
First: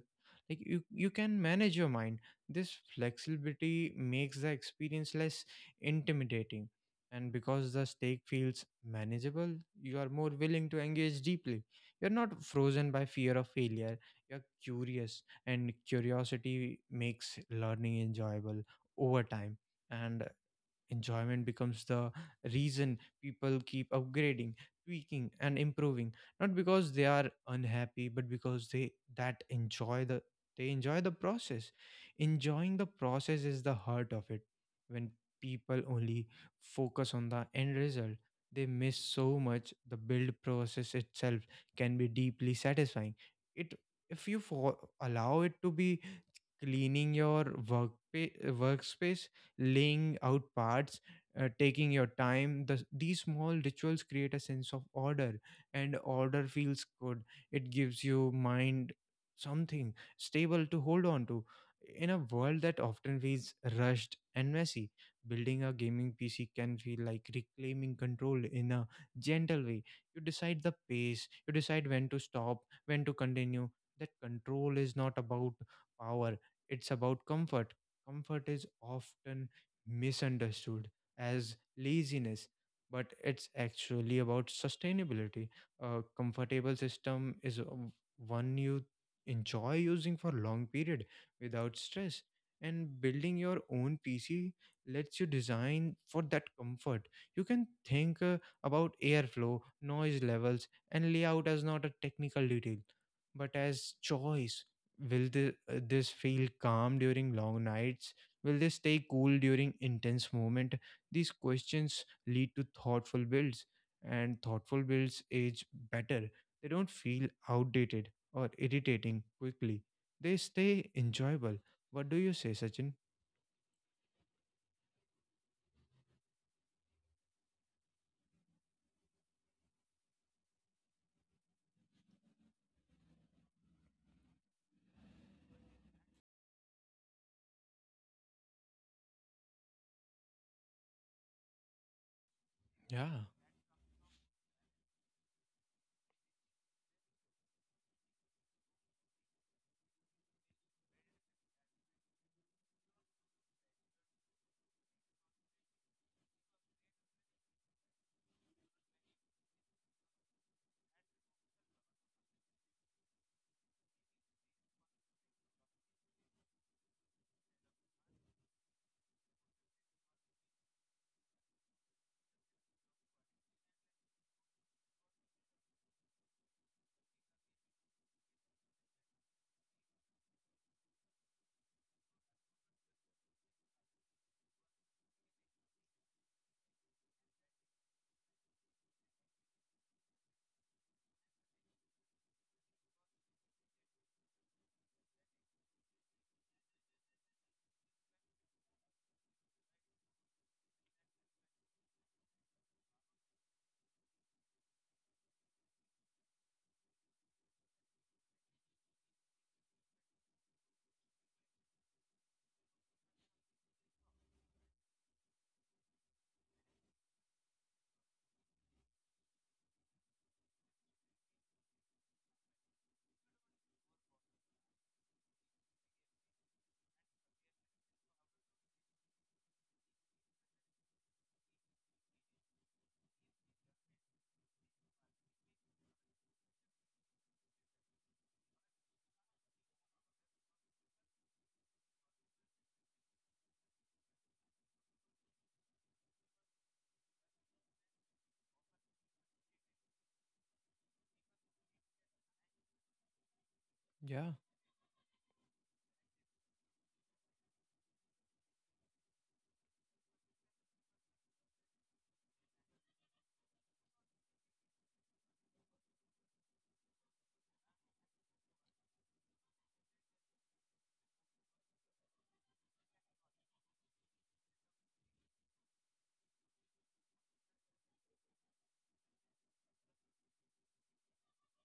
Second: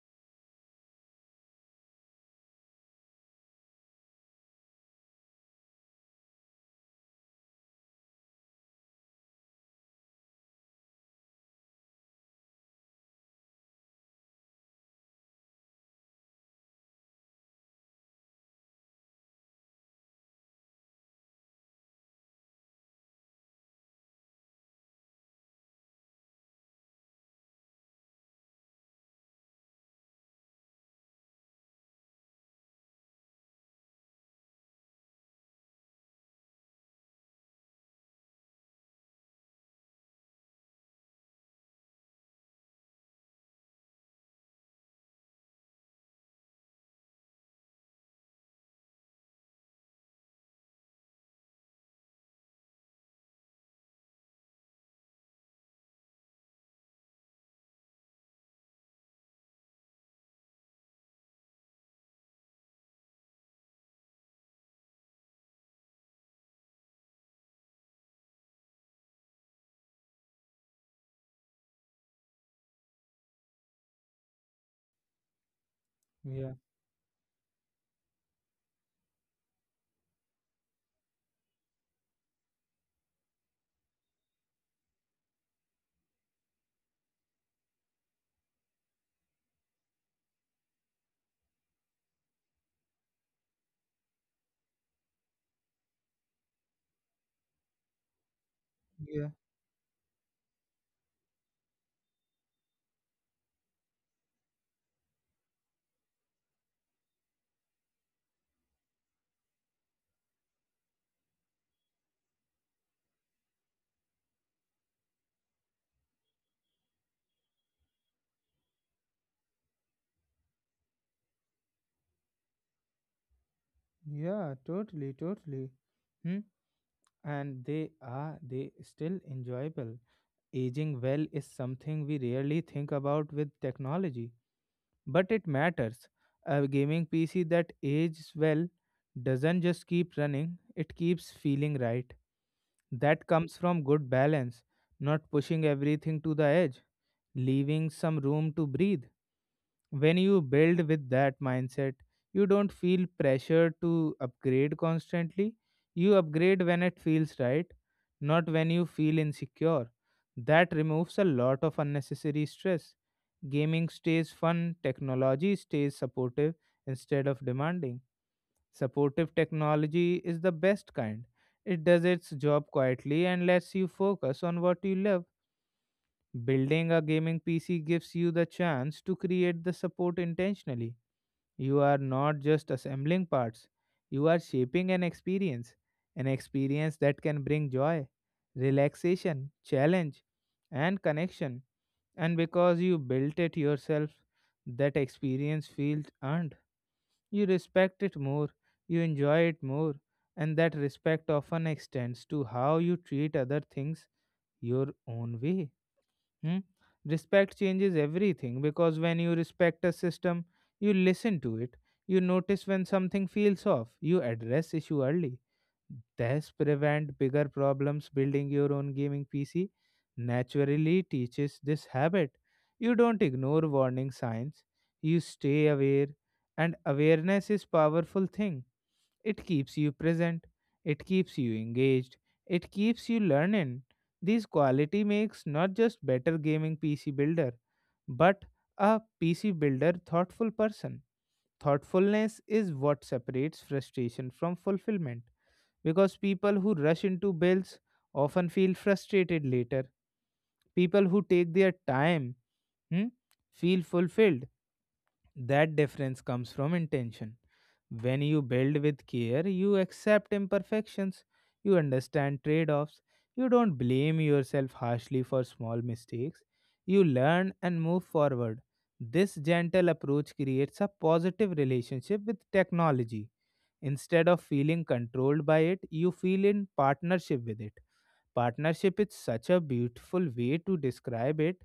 Like, you you can manage your mind. This flexibility makes the experience less intimidating, and because the stake feels manageable, you are more willing to engage deeply. You're not frozen by fear of failure. You're curious, and curiosity makes learning enjoyable over time. And enjoyment becomes the reason people keep upgrading, tweaking, and improving. Not because they are unhappy, but because they that enjoy the they enjoy the process. Enjoying the process is the heart of it. When people only focus on the end result, they miss so much. The build process itself can be deeply satisfying. It, if you for, allow it to be, cleaning your work workspace, laying out parts, uh, taking your time. The, these small rituals create a sense of order, and order feels good. It gives you mind something stable to hold on to. In a world that often feels rushed and messy, building a gaming P C can feel like reclaiming control in a gentle way. You decide the pace, you decide when to stop, when to continue. That control is not about power, yeah, it's about comfort. Comfort is often misunderstood as laziness, but it's actually about sustainability. A comfortable system is uh, one you enjoy using for long period without stress. And building your own P C lets you design for that comfort. You can think uh, about yeah, airflow, noise levels, and layout as not a technical detail, but as choice. Will the, uh, this feel calm during long nights? Will they stay cool during intense movement? These questions lead to thoughtful builds, and thoughtful builds age better. They don't feel outdated or irritating quickly. They stay enjoyable. What do you say, Sachin? yeah, totally, totally. Hmm? And they are, they still enjoyable. Aging well is something we rarely think about with technology, but it matters. A gaming P C that ages well doesn't just keep running, it keeps feeling right. Yeah, That comes from good balance, not pushing everything to the edge, leaving some room to breathe. When you build with that mindset, you don't feel pressure to upgrade constantly. You upgrade when it feels right, not when you feel insecure. That removes a lot of unnecessary stress. Gaming stays fun, technology stays supportive instead of demanding. Supportive technology is the best kind. It does its job quietly and lets you focus on what you love. Building a gaming P C gives you the chance to create the support intentionally. You are not just assembling parts, you are shaping an experience, an experience that can bring joy, relaxation, challenge, and connection. And because you built it yourself, that experience feels earned. You respect it more, you enjoy it more, and that respect often extends to how you treat other things your own way. Hmm? Respect changes everything, because when you respect a system, you listen to it, you notice when something feels off, you address issue early. This prevent bigger problems. Building your own gaming P C naturally teaches this habit. You don't ignore warning signs, you stay aware, and awareness is powerful thing. It keeps you present, it keeps you engaged, it keeps you learning. This quality makes not just better gaming P C builder, but a P C builder thoughtful person. Thoughtfulness is what separates frustration from fulfillment, because people who rush into bills often feel frustrated later. People who take their time, hmm, feel yeah, fulfilled. That difference comes from intention. When you build with care, you accept imperfections, you understand trade offs, you don't blame yourself harshly for small mistakes, you learn and move forward. This gentle approach creates a positive relationship with technology. Instead of feeling controlled by it, you feel in partnership with it. Partnership is such a beautiful way to describe it,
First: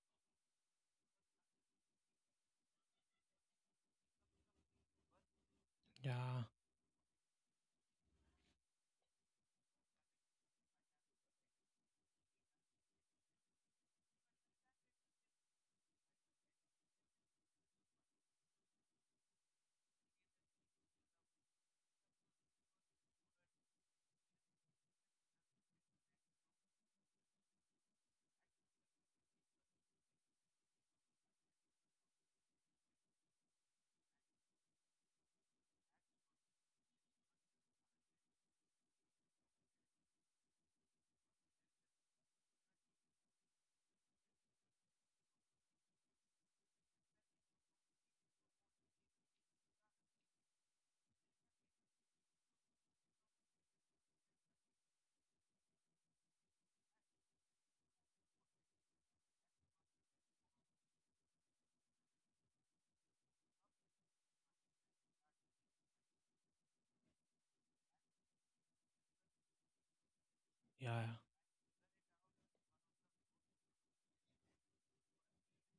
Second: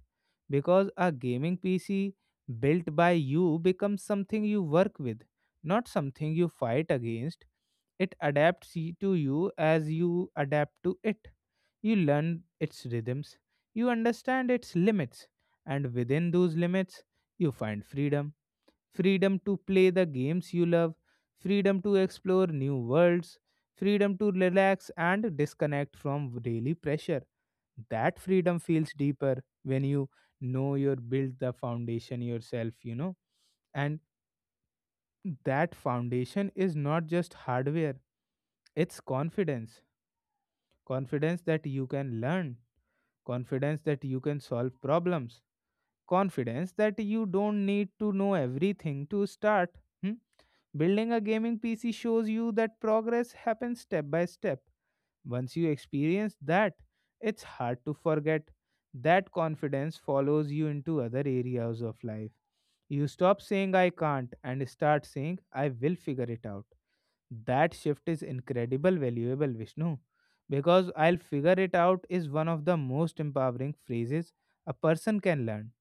because a gaming P C built by you becomes something you work with, not something yeah, you fight against. It adapts y- to you as you adapt to it. You learn its rhythms, you understand its limits, and within those limits, you find freedom. Freedom to play the games you love, freedom to explore new worlds, freedom to relax and disconnect from daily pressure. That freedom feels deeper when you know you build the foundation yourself, you know. And that foundation is not just hardware, it's confidence. Confidence that you can learn, confidence that you can solve problems, confidence that you don't need to know everything to start. Hmm? Building a gaming P C shows you that progress happens step by step. Once you experience that, it's hard to forget. That confidence follows you into other areas of life. You stop saying I can't and start saying I will figure it out. That shift is incredible valuable, Vishnu, because yeah, I'll figure it out is one of the most empowering phrases a person can learn,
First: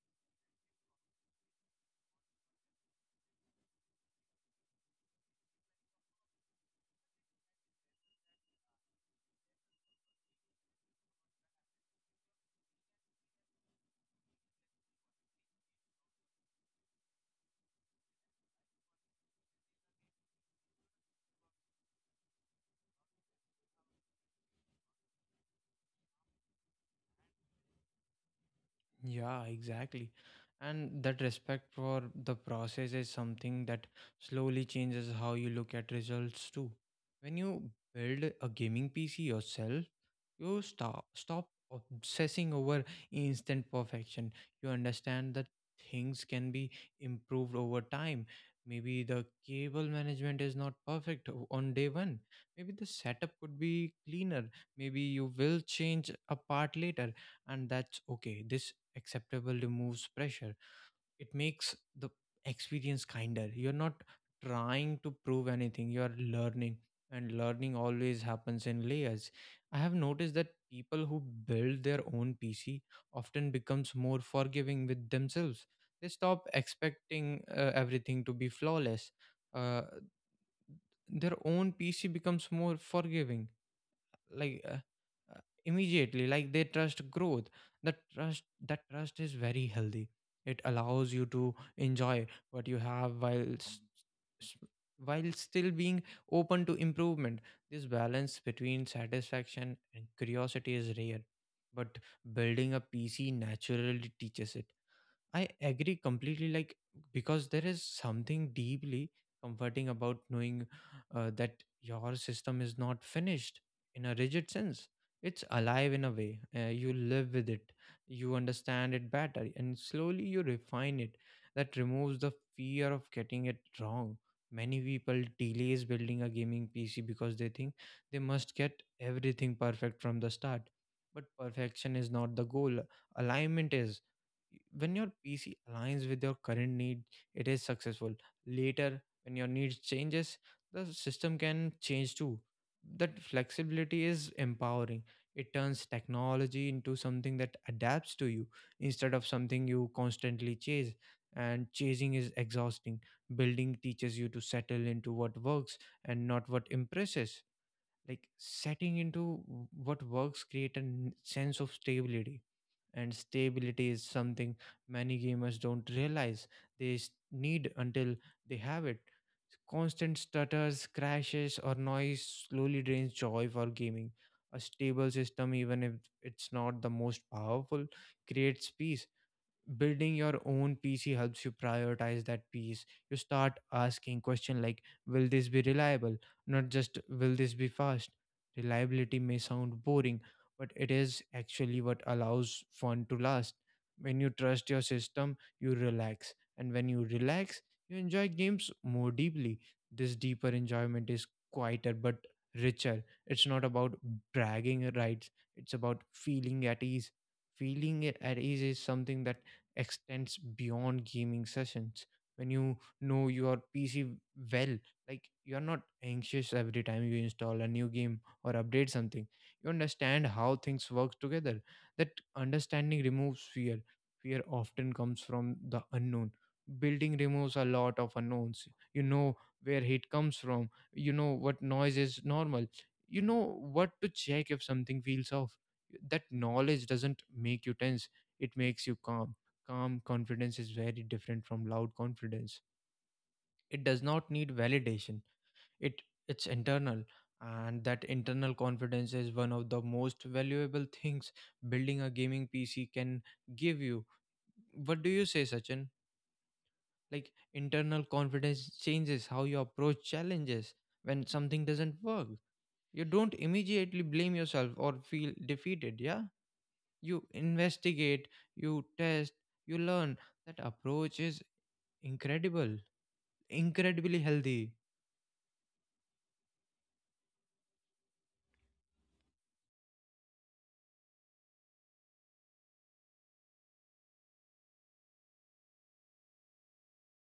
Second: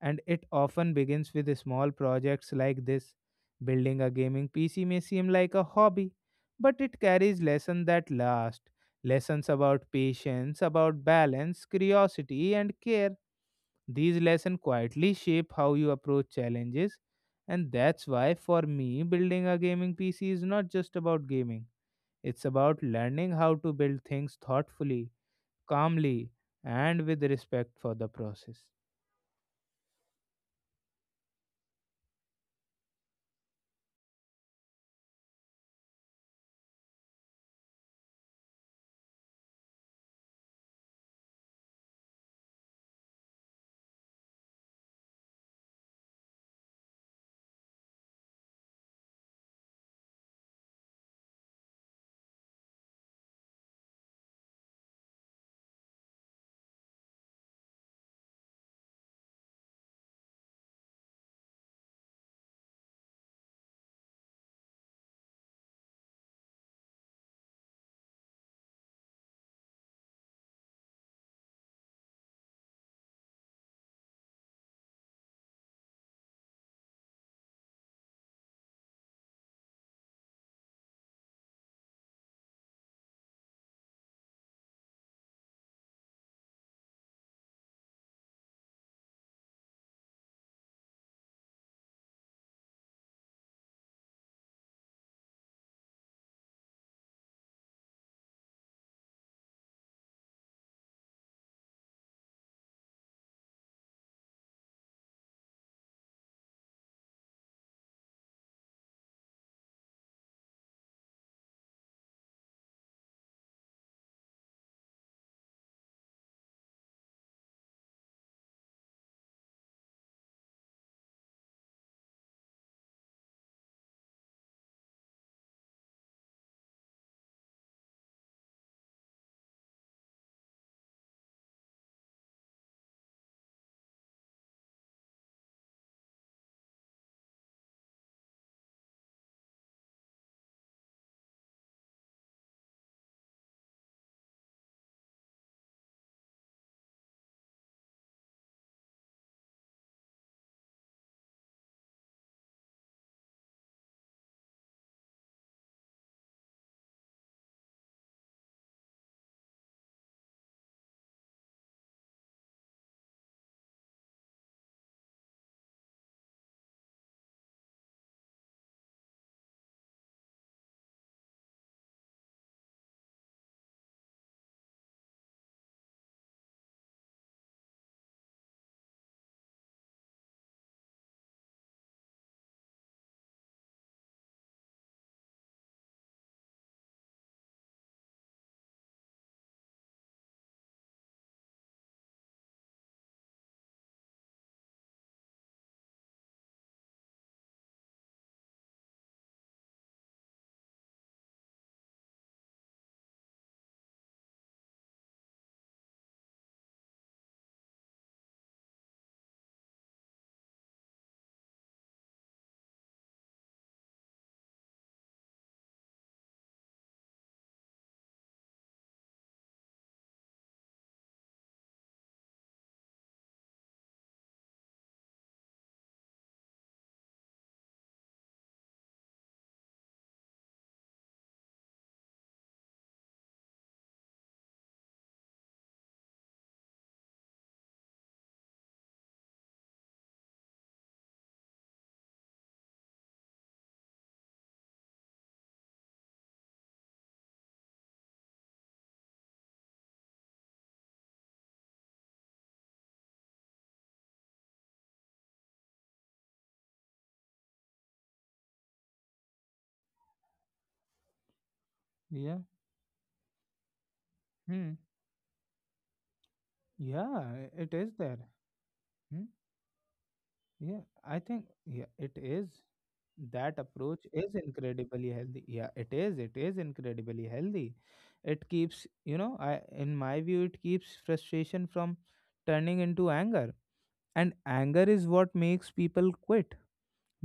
and it often begins with small projects like this. Building a gaming P C may seem like a hobby, but it carries lessons that last. Lessons about patience, about balance, curiosity, and care. These lessons quietly shape how you approach challenges, and that's why, for me, building a gaming P C is not just about gaming, it's about learning how to build things thoughtfully, calmly, and with respect for the process. yeah, exactly. And that respect for the process is something that slowly changes how you look at results too. When you build a gaming P C yourself, you stop stop obsessing over instant perfection. You understand that things can be improved over time. Maybe the cable management is not perfect o- on day one. Maybe the setup could be cleaner. Maybe you will change a part later, and that's okay. This acceptable removes pressure. It makes the experience kinder. You're not trying to prove anything, you're learning, and learning always happens in layers. I have noticed that people who build their own pc often becomes more forgiving with themselves. They stop expecting uh, everything to be flawless. uh, their own pc becomes more forgiving, like, uh, uh, immediately, like, they trust growth. That trust that trust is very healthy. It allows you to enjoy what you have while s- s- while still being open to improvement. This balance between satisfaction and curiosity is rare, but building a pc naturally teaches it. I agree completely. Like, because there is something deeply comforting about knowing uh, that your system is not finished in a rigid sense. It's alive in a way. Uh, you live with it, you understand it better, and slowly you refine it. That removes the fear of getting it wrong. Many people delays building a gaming P C because they think they must get everything perfect from the start. But perfection is not the goal, alignment is. When your pc aligns with your current need, it is successful. Later, when your needs changes, the system can change too. That flexibility is empowering. It turns technology into something that adapts to you instead of something you constantly chase, and chasing is exhausting. Building teaches you to settle into what works, and not what impresses. Like, setting into w- what works create a n- sense of stability, and stability is something many gamers don't realize they s- need until they have it. Constant stutters, crashes, or noise slowly drains joy for gaming. A stable system, even if it's not the most powerful, creates peace. Building your own pc helps you prioritize that piece. You start asking question like, will this be reliable, not just will this be fast. Reliability may sound boring, but it is actually what allows fun to last. When you trust your system you relax, and when you relax you enjoy games more deeply. This deeper enjoyment is quieter but richer. It's not about bragging rights, it's about feeling at ease. Feeling at ease is something that extends beyond gaming sessions. When you know your P C well, like, you're not anxious every time you install a new game or update something. You understand how things work together. That understanding removes fear. Fear often comes from the unknown. Building removes a lot of unknowns. You know where heat comes from. You know what noise is normal. You know what to check if something feels off. That knowledge doesn't make you tense, it makes you calm. Calm confidence is very different from loud confidence. It does not need validation. It it's internal, and that internal confidence is one of the most valuable things building a gaming P C can give you. What do you say, Sachin? Like, internal confidence changes how you approach challenges when something doesn't work. Yeah. You don't immediately blame Hmm. yourself or feel defeated, yeah? You Yeah, it is there. investigate, you Hmm? test, you learn. That Yeah, I approach is think yeah, it is. incredible That approach incredibly is healthy. incredibly healthy. Yeah, it is. It is incredibly healthy. It keeps, you know, I in my view, it keeps frustration from turning into anger. And anger is what makes people quit.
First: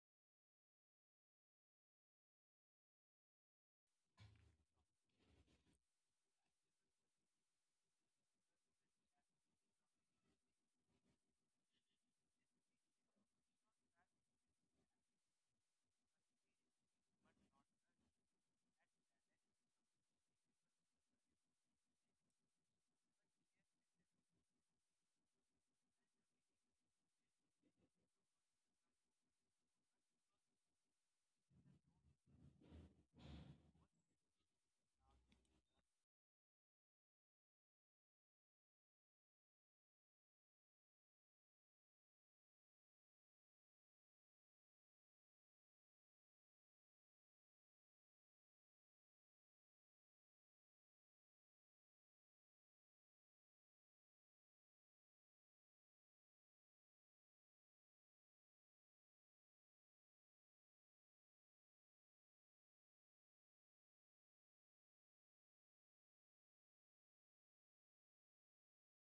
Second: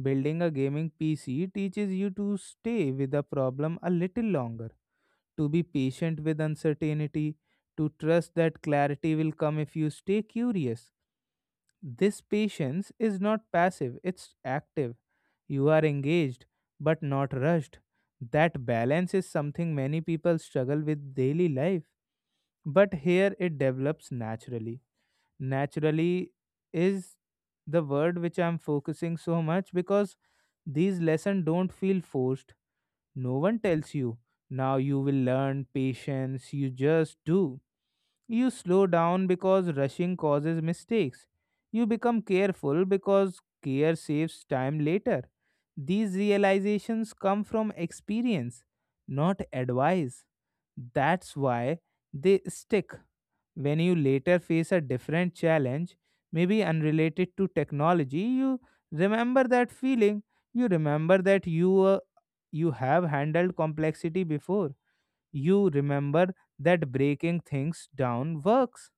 Building a gaming P C teaches you to stay with a problem a little longer, to be patient with uncertainty, to trust that clarity will come if you stay curious. This patience is not passive, it's active. You are engaged but not rushed. That balance is something many people struggle with daily life, but here it develops naturally. Naturally is the word which I'm focusing so much, because these lessons don't feel forced. No one tells you, now you will learn patience, you just do. You slow down because rushing causes mistakes. You become careful because care saves time later. These realizations come from experience, not advice. That's why they stick. When you later face a different challenge, maybe unrelated to technology, you remember that feeling. You remember that you uh, you have handled complexity before. You remember that breaking things down works,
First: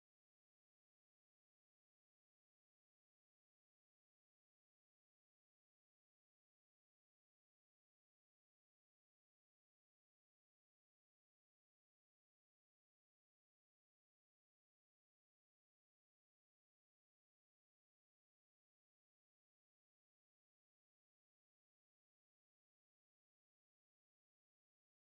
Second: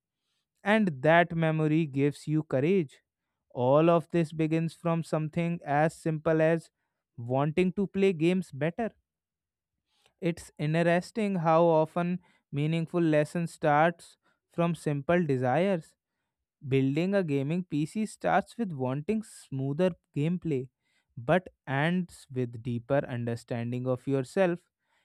and that memory gives you courage. All of this begins from something as simple as wanting to play games better. It's interesting how often meaningful lessons starts from simple desires. Building a gaming P C starts with wanting smoother gameplay, but ends with deeper understanding of yourself.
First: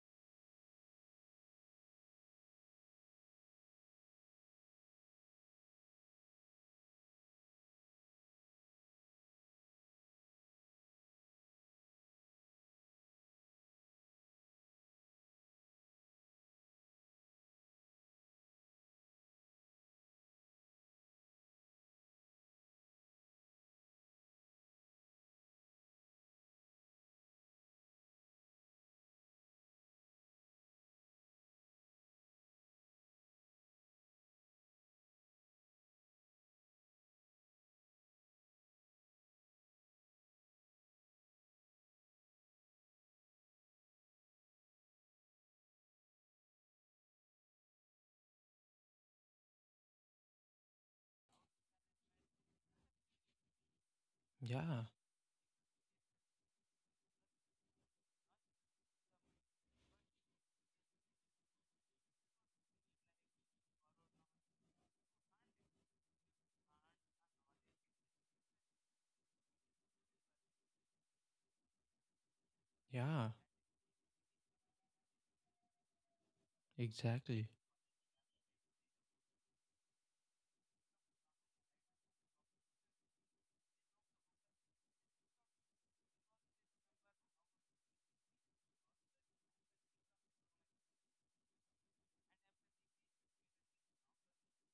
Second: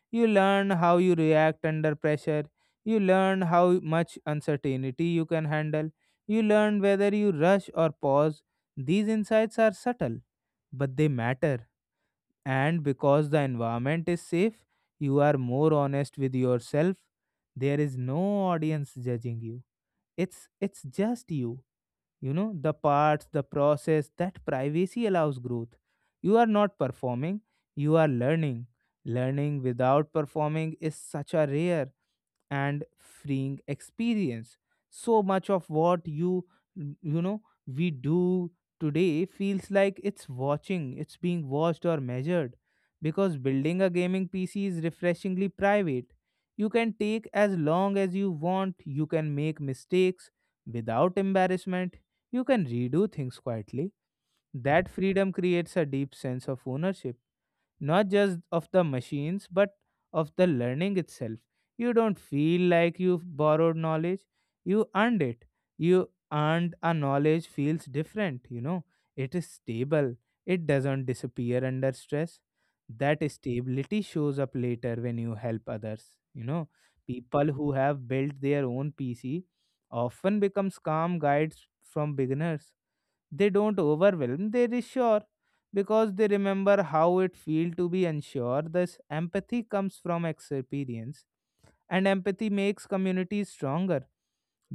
You learn how you react under pressure, you learn how much uncertainty you can handle, you learn whether you rush or pause. These insights are subtle, but they matter. And because the environment is safe, you are more honest with yourself. There is no audience judging you. It's it's just you you know The parts, the process, that privacy allows growth. You are not performing, you are learning. Learning without performing is such a rare and freeing experience. So much of what you you know we do today feels like it's watching it's being watched or measured. Because building a gaming PC is refreshingly private, you can take as long as you want, you can make mistakes without embarrassment, you can redo things quietly. Yeah, That freedom creates a deep sense of ownership, not just of the machines, but of the learning itself. You don't feel like you've borrowed knowledge, you earned it. You earned a knowledge feels different, you know. It is stable, it doesn't disappear under stress. That yeah, stability shows up later when you help others, you know. exactly. People who have built their own PC often becomes calm guides from beginners. They don't overwhelm, they reassure, because they remember how it feels to be unsure. Thus, empathy comes from experience, and empathy makes communities stronger.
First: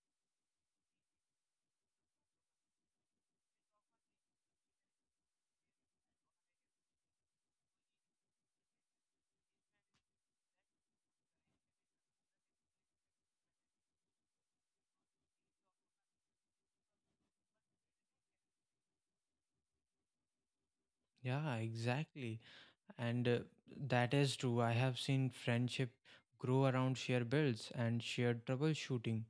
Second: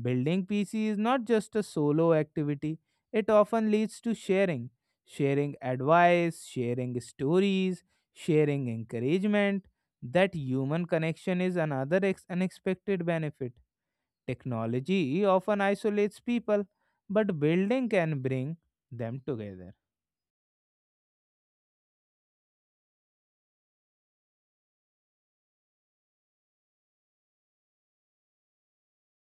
Building P C is not just a solo activity, it often leads to sharing. Sharing advice, sharing stories, sharing encouragement. That human connection is another ex- unexpected benefit. Technology often isolates people, but building can bring them together. Yeah, exactly. And uh, that is true. I have seen friendship grow around shared bills and shared troubleshooting.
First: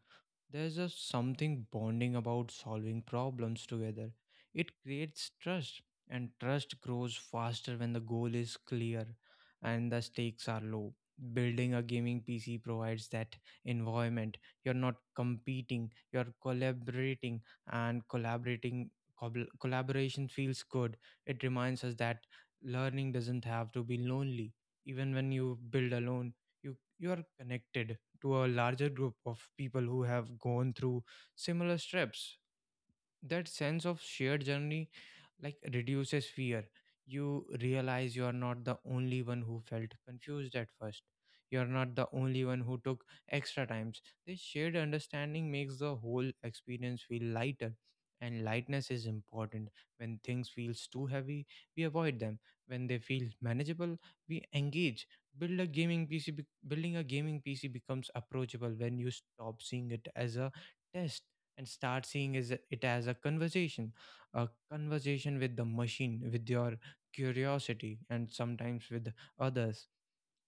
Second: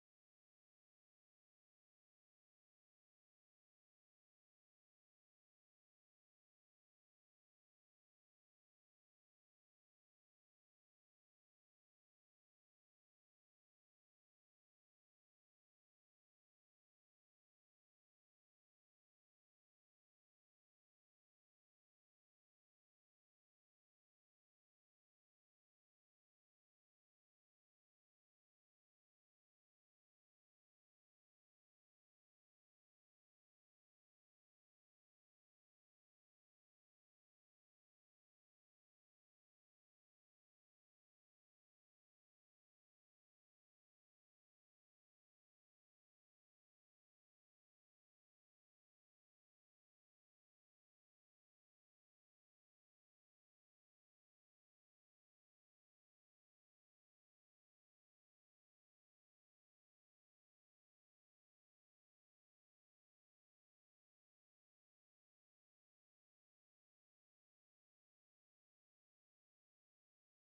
There's just something bonding about solving problems together. It creates trust, and trust grows faster when the goal is clear and the stakes are low. Building a gaming P C provides that environment. You're not competing, you're collaborating, and collaborating cobl- collaboration feels good. It reminds us that learning doesn't have to be lonely. Even when you build alone, you you are connected to a larger group of people who have gone through similar steps. That sense of shared journey like reduces fear. You realize you are not the only one who felt confused at first, you are not the only one who took extra times. This shared understanding makes the whole experience feel lighter, and lightness is important. When things feels too heavy, we avoid them. When they feel manageable, we engage. Build a gaming pc be- building a gaming PC becomes approachable when you stop seeing it as a test and start seeing is it as a conversation, a conversation with the machine, with your curiosity, and sometimes with others.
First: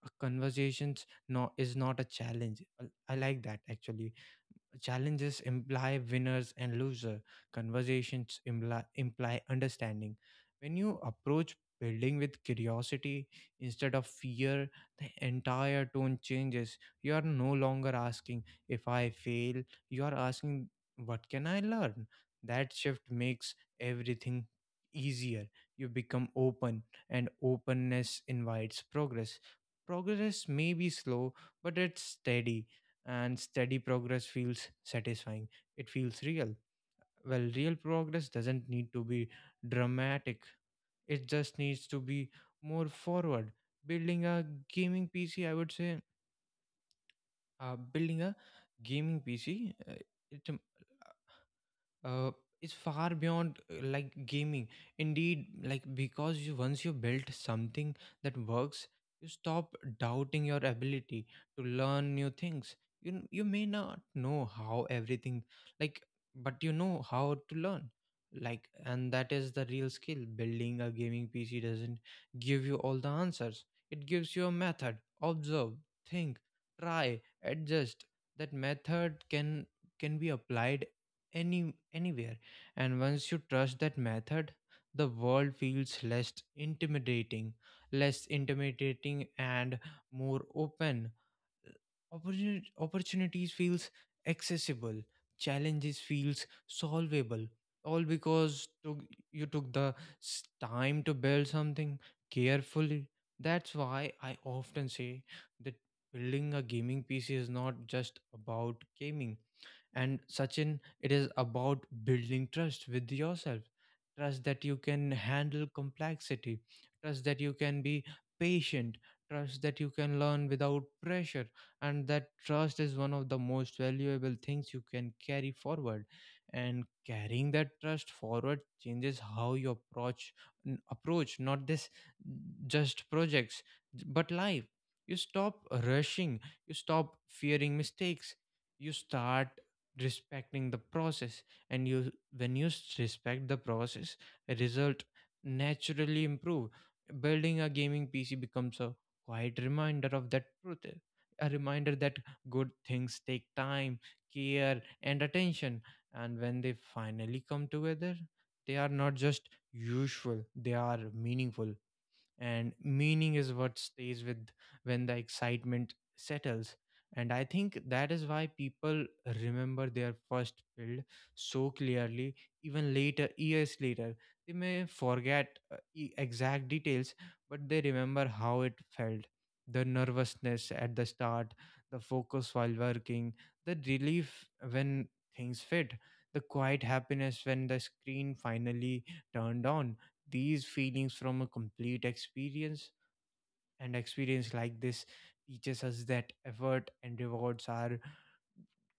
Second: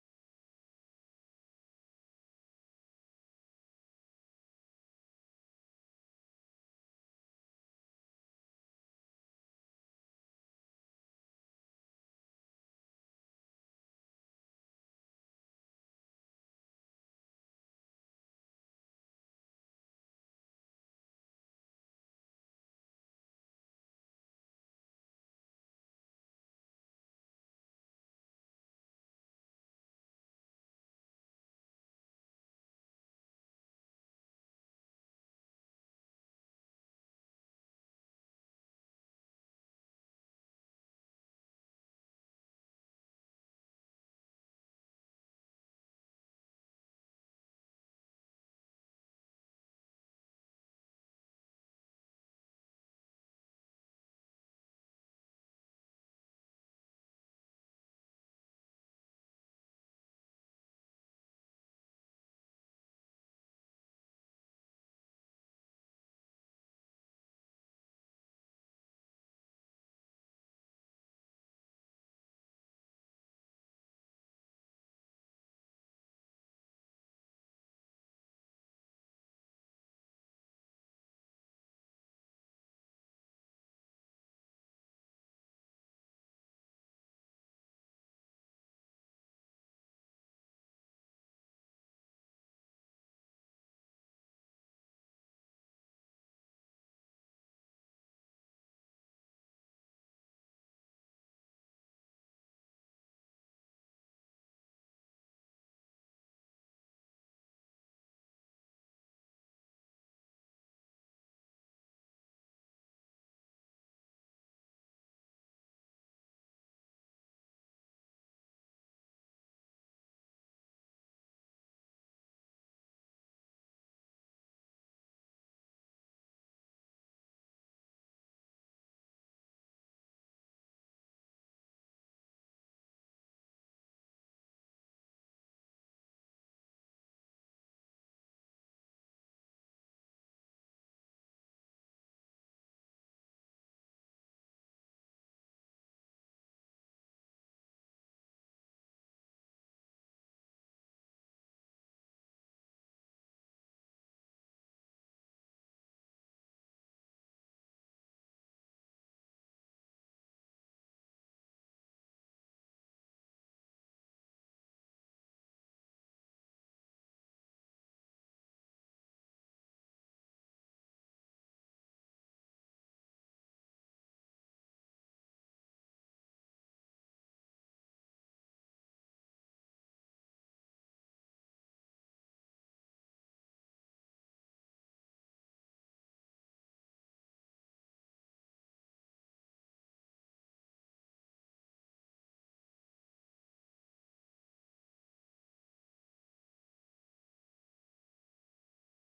A conversations no is not a challenge. I I like that actually. Challenges imply winners and losers. Conversations imply, imply understanding. When you approach building with curiosity instead of fear, the entire tone changes. You are no longer asking, if I fail, you are asking, what can I learn? That shift makes everything easier. You become open, and openness invites progress. Progress may be slow, but it's steady, and steady progress feels satisfying. It feels real. Well, real progress doesn't need to be dramatic, it just needs to be more forward. Building a gaming P C, I would say, uh, building a gaming P C, uh, it, uh, it's far beyond uh, like gaming indeed. Like because you once you built something that works, you stop doubting your ability to learn new things. You n- you may not know how everything, like but you know how to learn. Like and that is the real skill. Building a gaming PC doesn't give you all the answers, it gives you a method. Observe, think, try, adjust. That method can can be applied any anywhere. And once you trust that method, the world feels less intimidating. Less intimidating and more open. Opportuni- opportunities feels accessible, challenges feels solvable, all because took, you took the s- time to build something carefully. That's why I often say that building a gaming PC is not just about gaming, and Sachin, it is about building trust with yourself. Trust that you can handle complexity. Trust that you can be patient. Trust that you can learn without pressure. And that trust is one of the most valuable things you can carry forward. And carrying that trust forward changes how you approach n- approach not this just projects, j- but life. You stop rushing. You stop fearing mistakes. You start respecting the process. And you when you s- respect the process, result naturally improve. Building a gaming PC becomes a quiet reminder of that truth, eh, a reminder that good things take time, care, and attention. And when they finally come together, they are not just usual, they are meaningful. And meaning is what stays with when the excitement settles. And I think that is why people remember their first build so clearly. Even later, years later, they may forget uh, e- exact details, but they remember how it felt. The nervousness at the start, the focus while working, the relief when things fit, the quiet happiness when the screen finally turned on. These feelings from a complete experience, and experience like this, teaches us that effort and rewards are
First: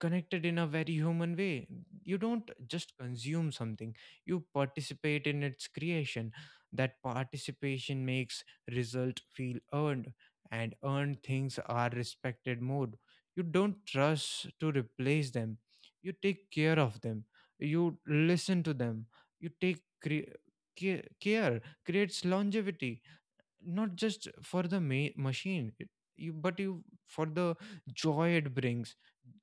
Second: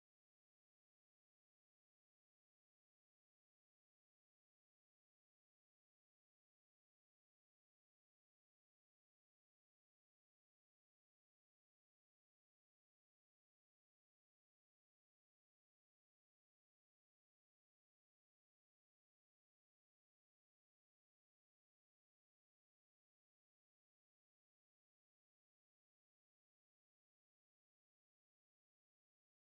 connected in a very human way. You don't just consume something, you participate in its creation. That participation makes result feel earned, and earned things are respected more. You don't trust to replace them, you take care of them, you listen to them, you take cre- ca- care, creates longevity, not just for the ma- machine it- you but you, for the joy it brings.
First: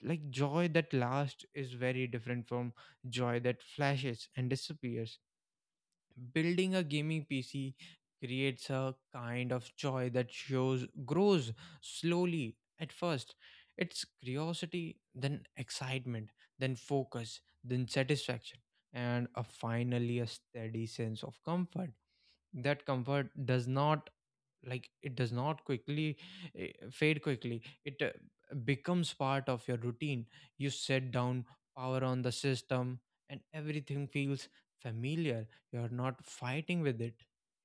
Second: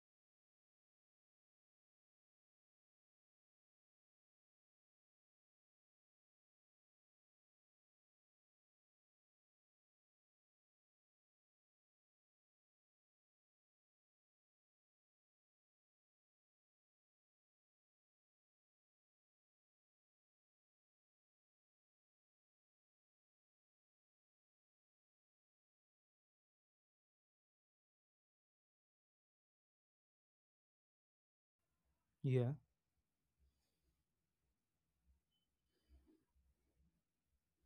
like Joy that lasts is very different from joy that flashes and disappears. Building a gaming PC creates a kind of joy that shows grows slowly at first. It's curiosity, then excitement, then focus, then satisfaction, and a, finally a steady sense of comfort. That comfort does not, like it does not quickly, eh, fade quickly. It uh, becomes part of your routine. You set down, power on the Yeah. system, and everything feels familiar. You're not fighting with it,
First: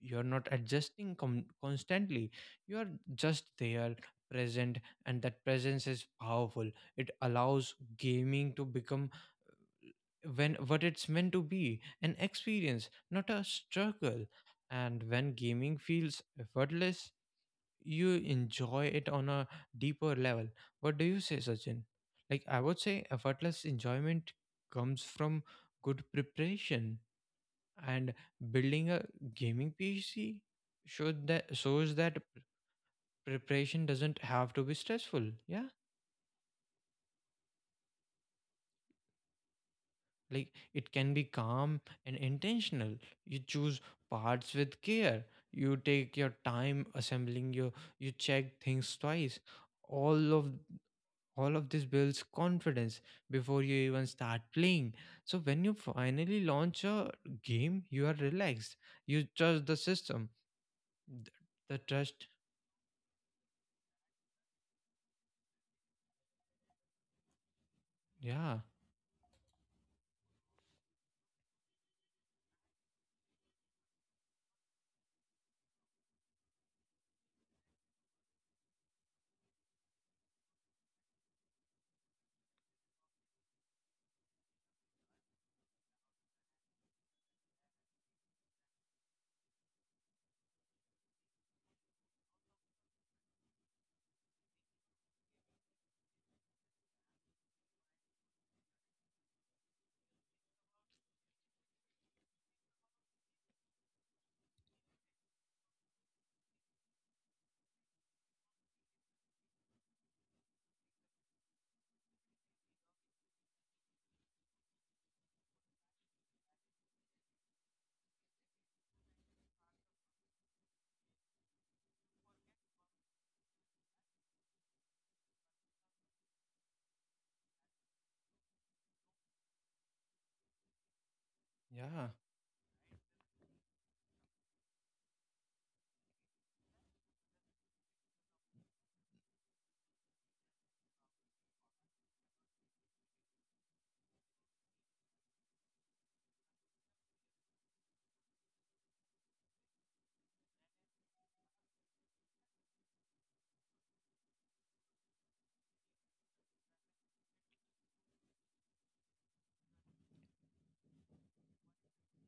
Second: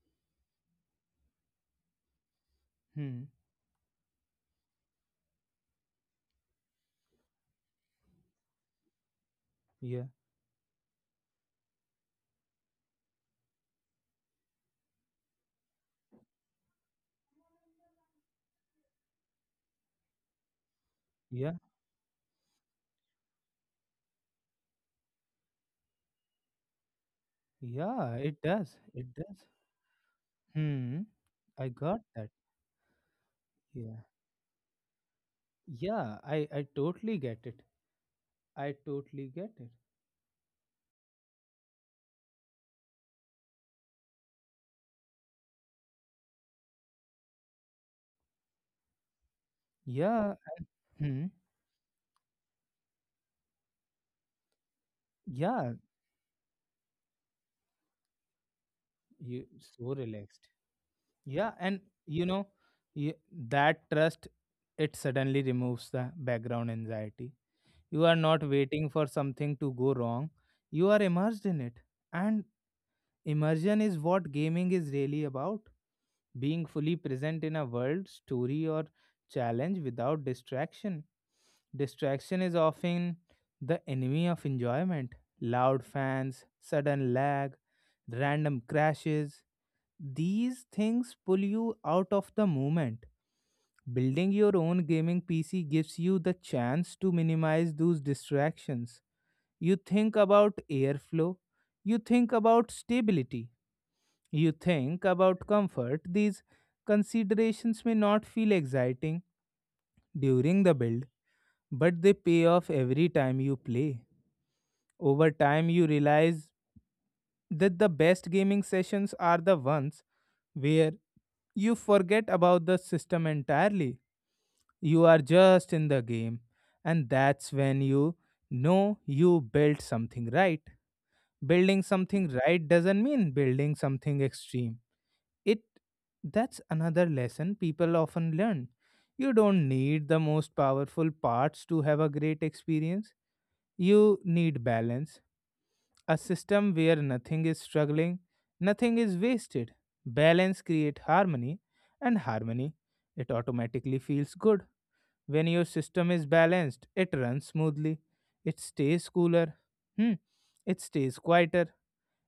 you're not adjusting com- constantly, you're Hmm. just there, present. And that presence is powerful. It allows gaming to become Yeah. when what it's meant to be, an experience, not a struggle. And when gaming feels effortless, you enjoy it on a deeper level. What do you say, Yeah. Sachin? Like, I would say effortless enjoyment comes from good preparation, Yeah, and it does. building a It does. gaming P C Hmm. Should that I shows got that that. preparation Yeah. doesn't have to be stressful. Yeah. Yeah, I I totally get it. I totally get it. Like it can be calm and intentional. You choose parts with care. You take your time assembling your, you check things twice. All Yeah. of Hmm. all of this builds confidence before you even start playing. So when you Yeah. finally launch a game, you are relaxed, you You trust the so system. relaxed. Th- Yeah. the And you trust. know, you, that trust, it suddenly removes the background anxiety. You are not Yeah. waiting for something to go wrong. You are immersed in it. And immersion is what gaming is really about, being fully present in a world, story, or challenge without distraction. Distraction is often the enemy of enjoyment. Loud fans, sudden lag, random crashes. These things pull you out of the moment. Building your own gaming P C gives you the chance to minimize those distractions. You think about airflow. You think about stability. You think about comfort. These considerations may not feel exciting during the build, but they pay off every time you play. Over time, you realize that the best gaming sessions are the ones where you forget about the system entirely. You are just in the game, and that's when you know you built something right. Building Yeah, something right doesn't mean building something extreme. It that's another lesson people often learn. You don't need the most powerful parts to have a great experience. You need balance, a system where nothing is struggling, nothing is wasted. Balance create harmony, and harmony it automatically feels good. When your system is balanced, it runs smoothly. It stays cooler. Hmm. It stays quieter,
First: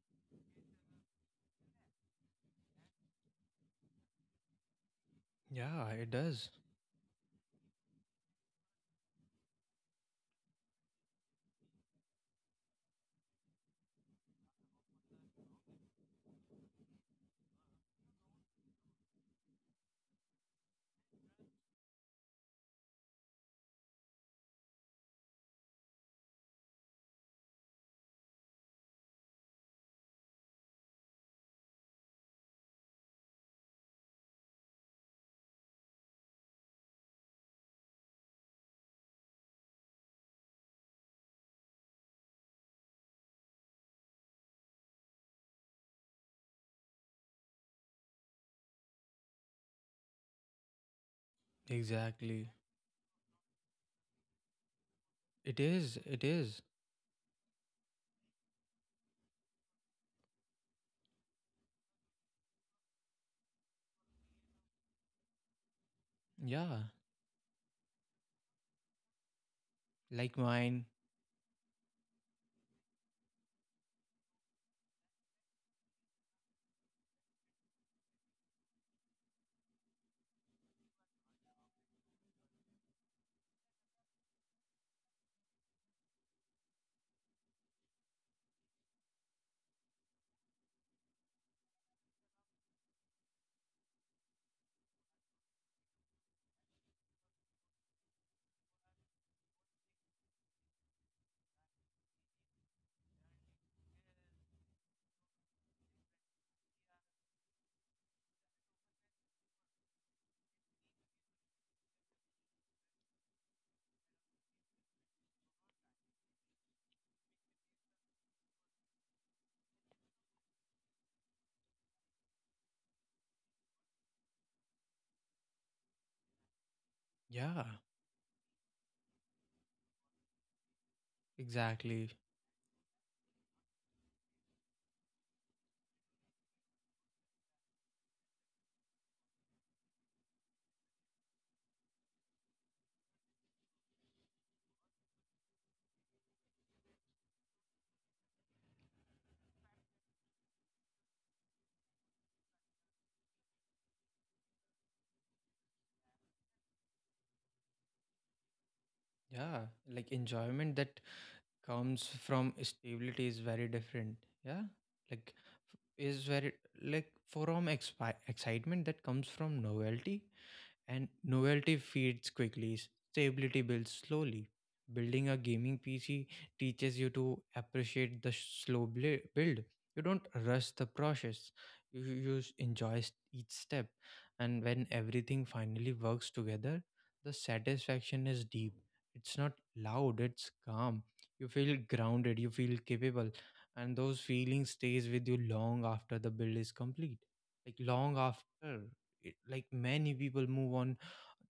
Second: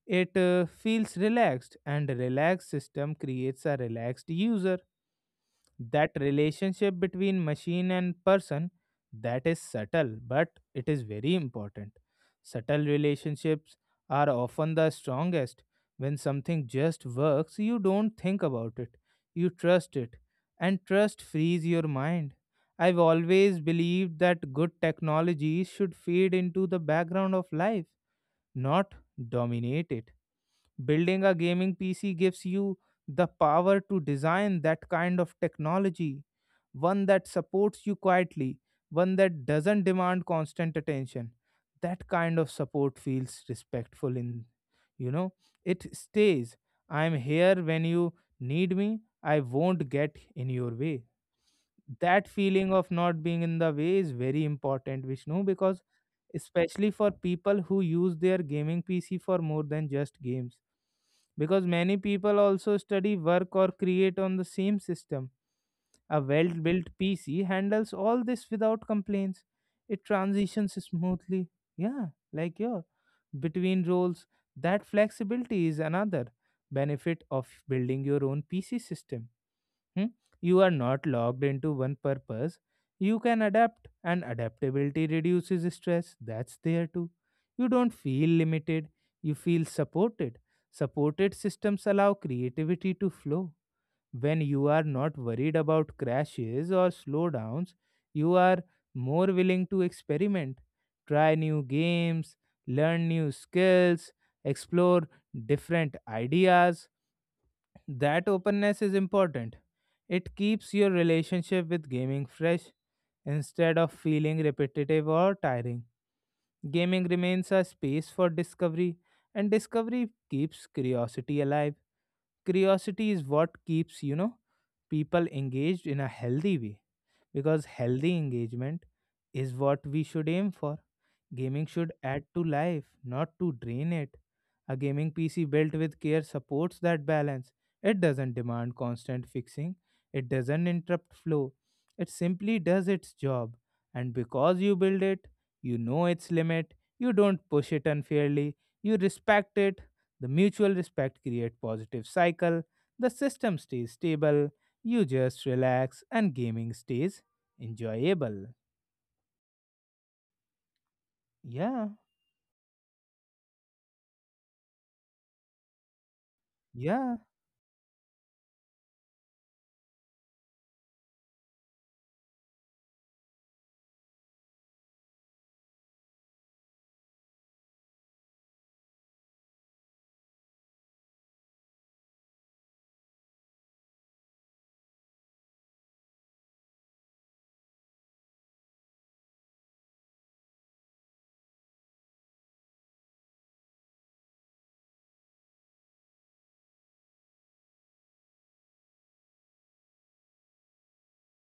it uh, feels relaxed, and a relaxed system creates a relaxed user. yeah, it That does. relationship between machine and person, that is subtle, but it is very important. Subtle relationships are often the strongest. When something just works, you don't think about it. You trust it, and trust frees your mind. I've always believed that good technology should fade into the background of life, not dominate it. Building a gaming P C gives you the power to design that kind of technology, one that supports you quietly, one that doesn't demand constant attention. That kind of support feels respectful in, you know, it stays. I'm here when you need me. I won't get in your way. That Exactly. feeling of not being in the way is very important, Vishnu, It because is, it is. especially for people who use their gaming P C for more than just games, because many people also study, work, or create on the same system. A well Yeah. built PC handles all this without complaints, it Like transitions mine. smoothly. Yeah, like your between roles. That flexibility is another benefit of building your own PC system. Hmm? You are not locked into one purpose. You can adapt, and adaptability reduces stress. That's there too. You don't feel limited, you feel supported. Supported systems allow creativity to flow. When you are not worried about crashes or slowdowns, you are more willing to experiment, try new games, learn new skills, explore different ideas. That openness is important. It keeps your relationship with gaming fresh instead of feeling repetitive or tiring. Gaming remains a space for discovery, and discovery keeps curiosity alive. Curiosity is what keeps, you know, people engaged in a healthy way, Yeah. because healthy engagement is what we should aim for. Gaming should Exactly. add to life, not to drain it. A gaming P C built with care supports that balance. It doesn't demand constant fixing, it doesn't interrupt flow. It simply does its job. And because you build it, you know its limit, you don't push it unfairly, you respect it. The mutual respect creates positive cycle. The system stays stable, you just relax, and gaming stays enjoyable. Yeah. Like enjoyment that Yeah, comes from stability is very different. Yeah. like f- is very, like yeah, from expi- excitement that comes from novelty. And novelty feeds quickly, stability builds slowly. Building a gaming P C teaches you to appreciate the sh- slow bli- build. You don't rush the process. You, you s- enjoy s- each step. And when everything finally works together, the satisfaction is deep. It's not loud, it's calm. You feel grounded, you feel capable, and those feelings stays with you long after the build is complete. Like long after it- like many people move on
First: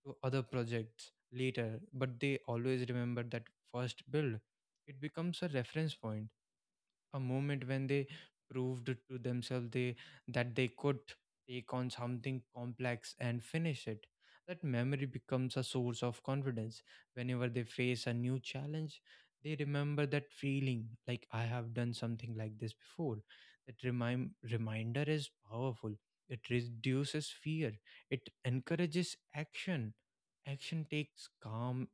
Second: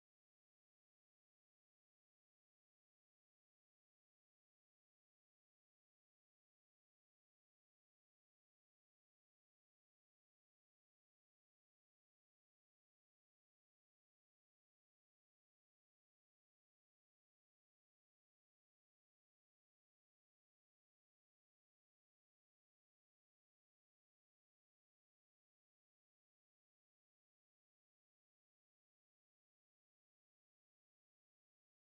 to other projects later, but they always remember that first build. It becomes a reference point, a moment when they proved to themselves they that they could take on something complex and finish it. That memory becomes a source of confidence. Whenever they face a new challenge, they remember that feeling, like I have done something like this before. That remind reminder is powerful. It reduces fear, it encourages action. Action takes calm,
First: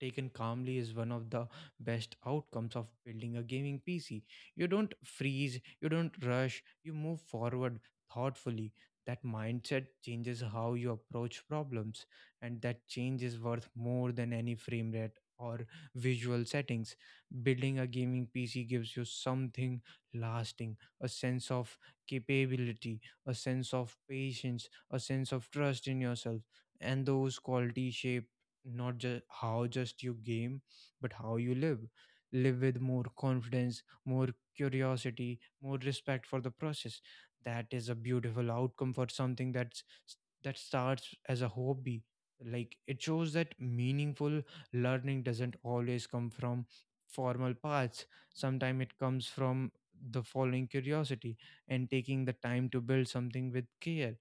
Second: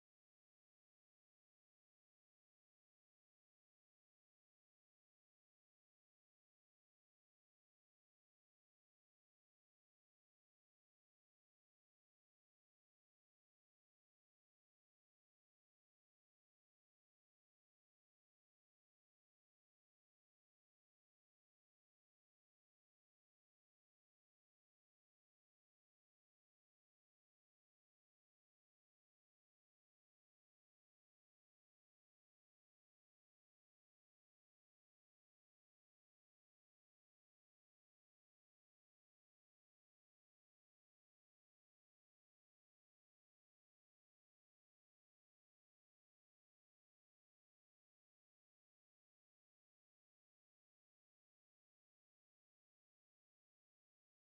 taken calmly, is one of the best outcomes of building a gaming PC. You don't freeze, you don't rush, you move forward thoughtfully. That mindset changes how you approach problems, and that change is worth more than any frame rate or visual settings. Building a gaming P C gives you something lasting, a sense of capability, a sense of patience, a sense of trust in yourself, and those qualities shape not just how just you game, but how you live. Live with more confidence, more curiosity, more respect for the process. That is a beautiful outcome for something that's that starts as a hobby. Like it shows that meaningful learning doesn't always come from formal paths. Sometimes it comes from the following curiosity and taking the time to build something with care.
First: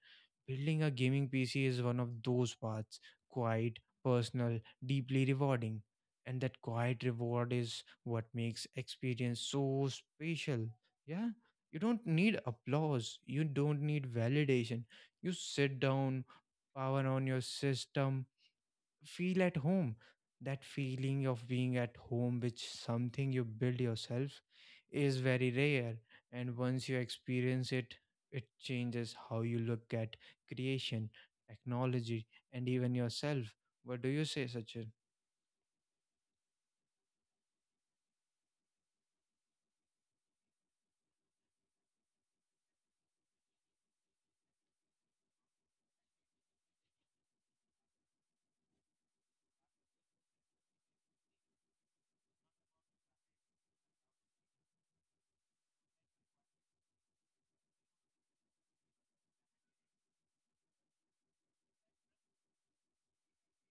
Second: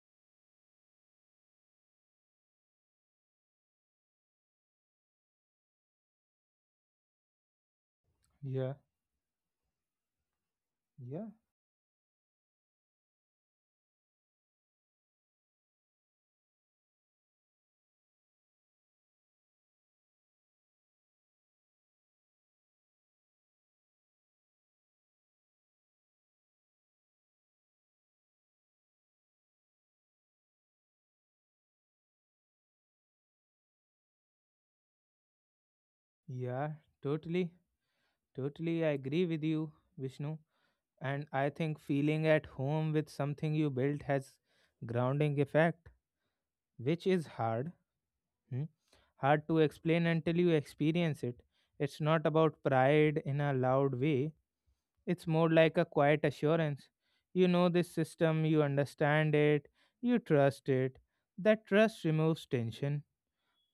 Building a gaming P C is one of those paths, quiet, personal, deeply rewarding. And that quiet reward is what makes yeah. experience so special. Yeah, Yeah, you don't need applause, you don't need validation. You sit down, power on your system, feel at home. That feeling of being at home which something you build yourself is very rare. And once you experience it, it changes how you look at creation, technology, and even yourself. What do you say, Sachin? yeah, totally, totally. I agree with you, Vishnu. And I think feeling at home with something you built has grounding effect, which is hard, hmm, hard to explain until you experience it. It's not about pride in a loud way. It's more like a quiet assurance. You know this system, you understand it, you trust it. That trust removes tension,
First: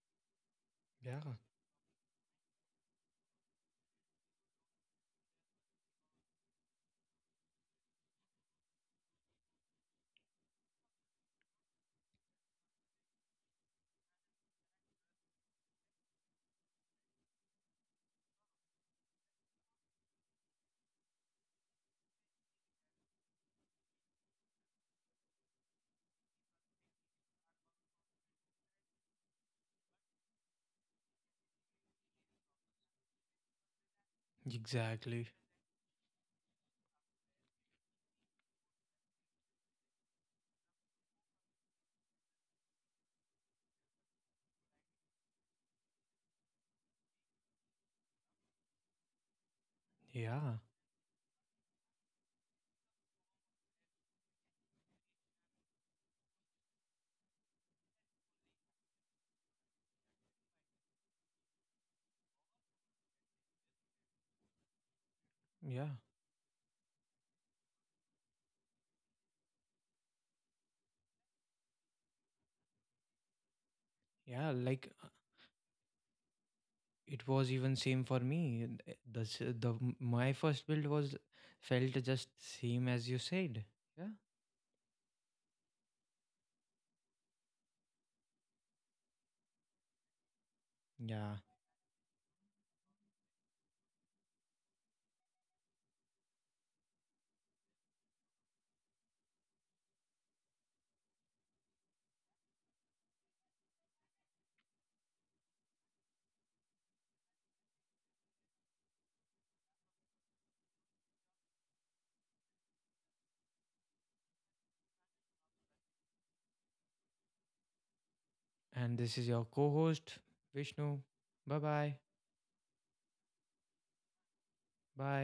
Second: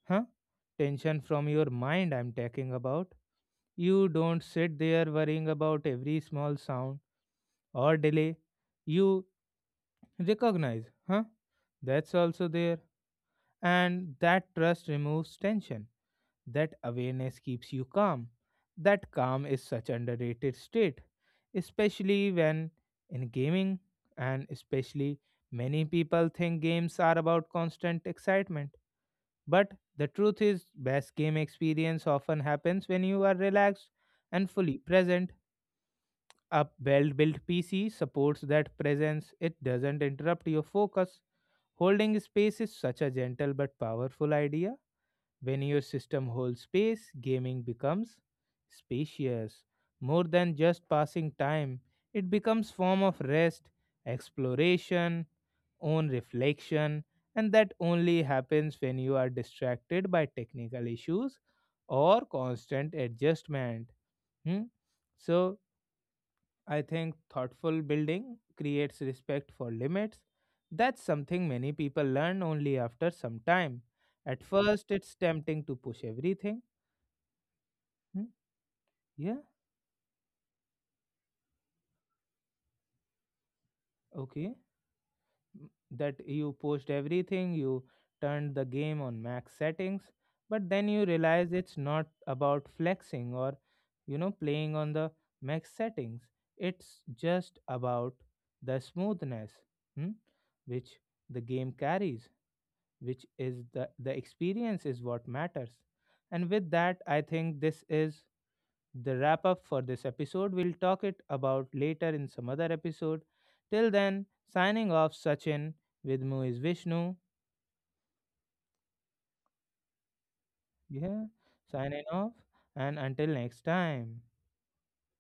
huh? Yeah. Tension from your mind. I'm talking about. You don't sit there worrying about every small sound or delay. You recognize, huh? That's also there. And that trust removes tension. That awareness keeps you calm. That calm is such underrated state, especially when in gaming, and especially many people think games are about constant excitement. But the truth is best game experience often happens when you are relaxed and fully Exactly. present. A well built P C supports that presence, it doesn't interrupt your focus. Holding space is such a gentle but powerful idea. When your system holds space, gaming becomes spacious. More Yeah. than just passing time, it becomes form of rest, exploration, own reflection, and that only happens when you are distracted by technical issues or constant adjustment. Hmm? So Yeah. I think thoughtful building creates respect for limits. That's something many people learn only after some time. At Yeah. Like first, uh, it's tempting to push everything. It was even same for Hmm, me. And, uh, the yeah, s- the m- my first build was felt just same as you said. Yeah. okay. M- That you pushed everything, you turned the game on max settings, but then you Yeah. realize it's not about flexing or, you know, playing on the max settings. It's just about the smoothness, hmm, which the game carries. Which is the, the experience is what matters. And with that, I think this is the wrap up for this episode. We'll talk it about later in some other episode. Till then, signing off, Sachin. With Mu is Vishnu. And this is your co host, Vishnu. Yeah, Bye bye. signing off. And until next time. Bye.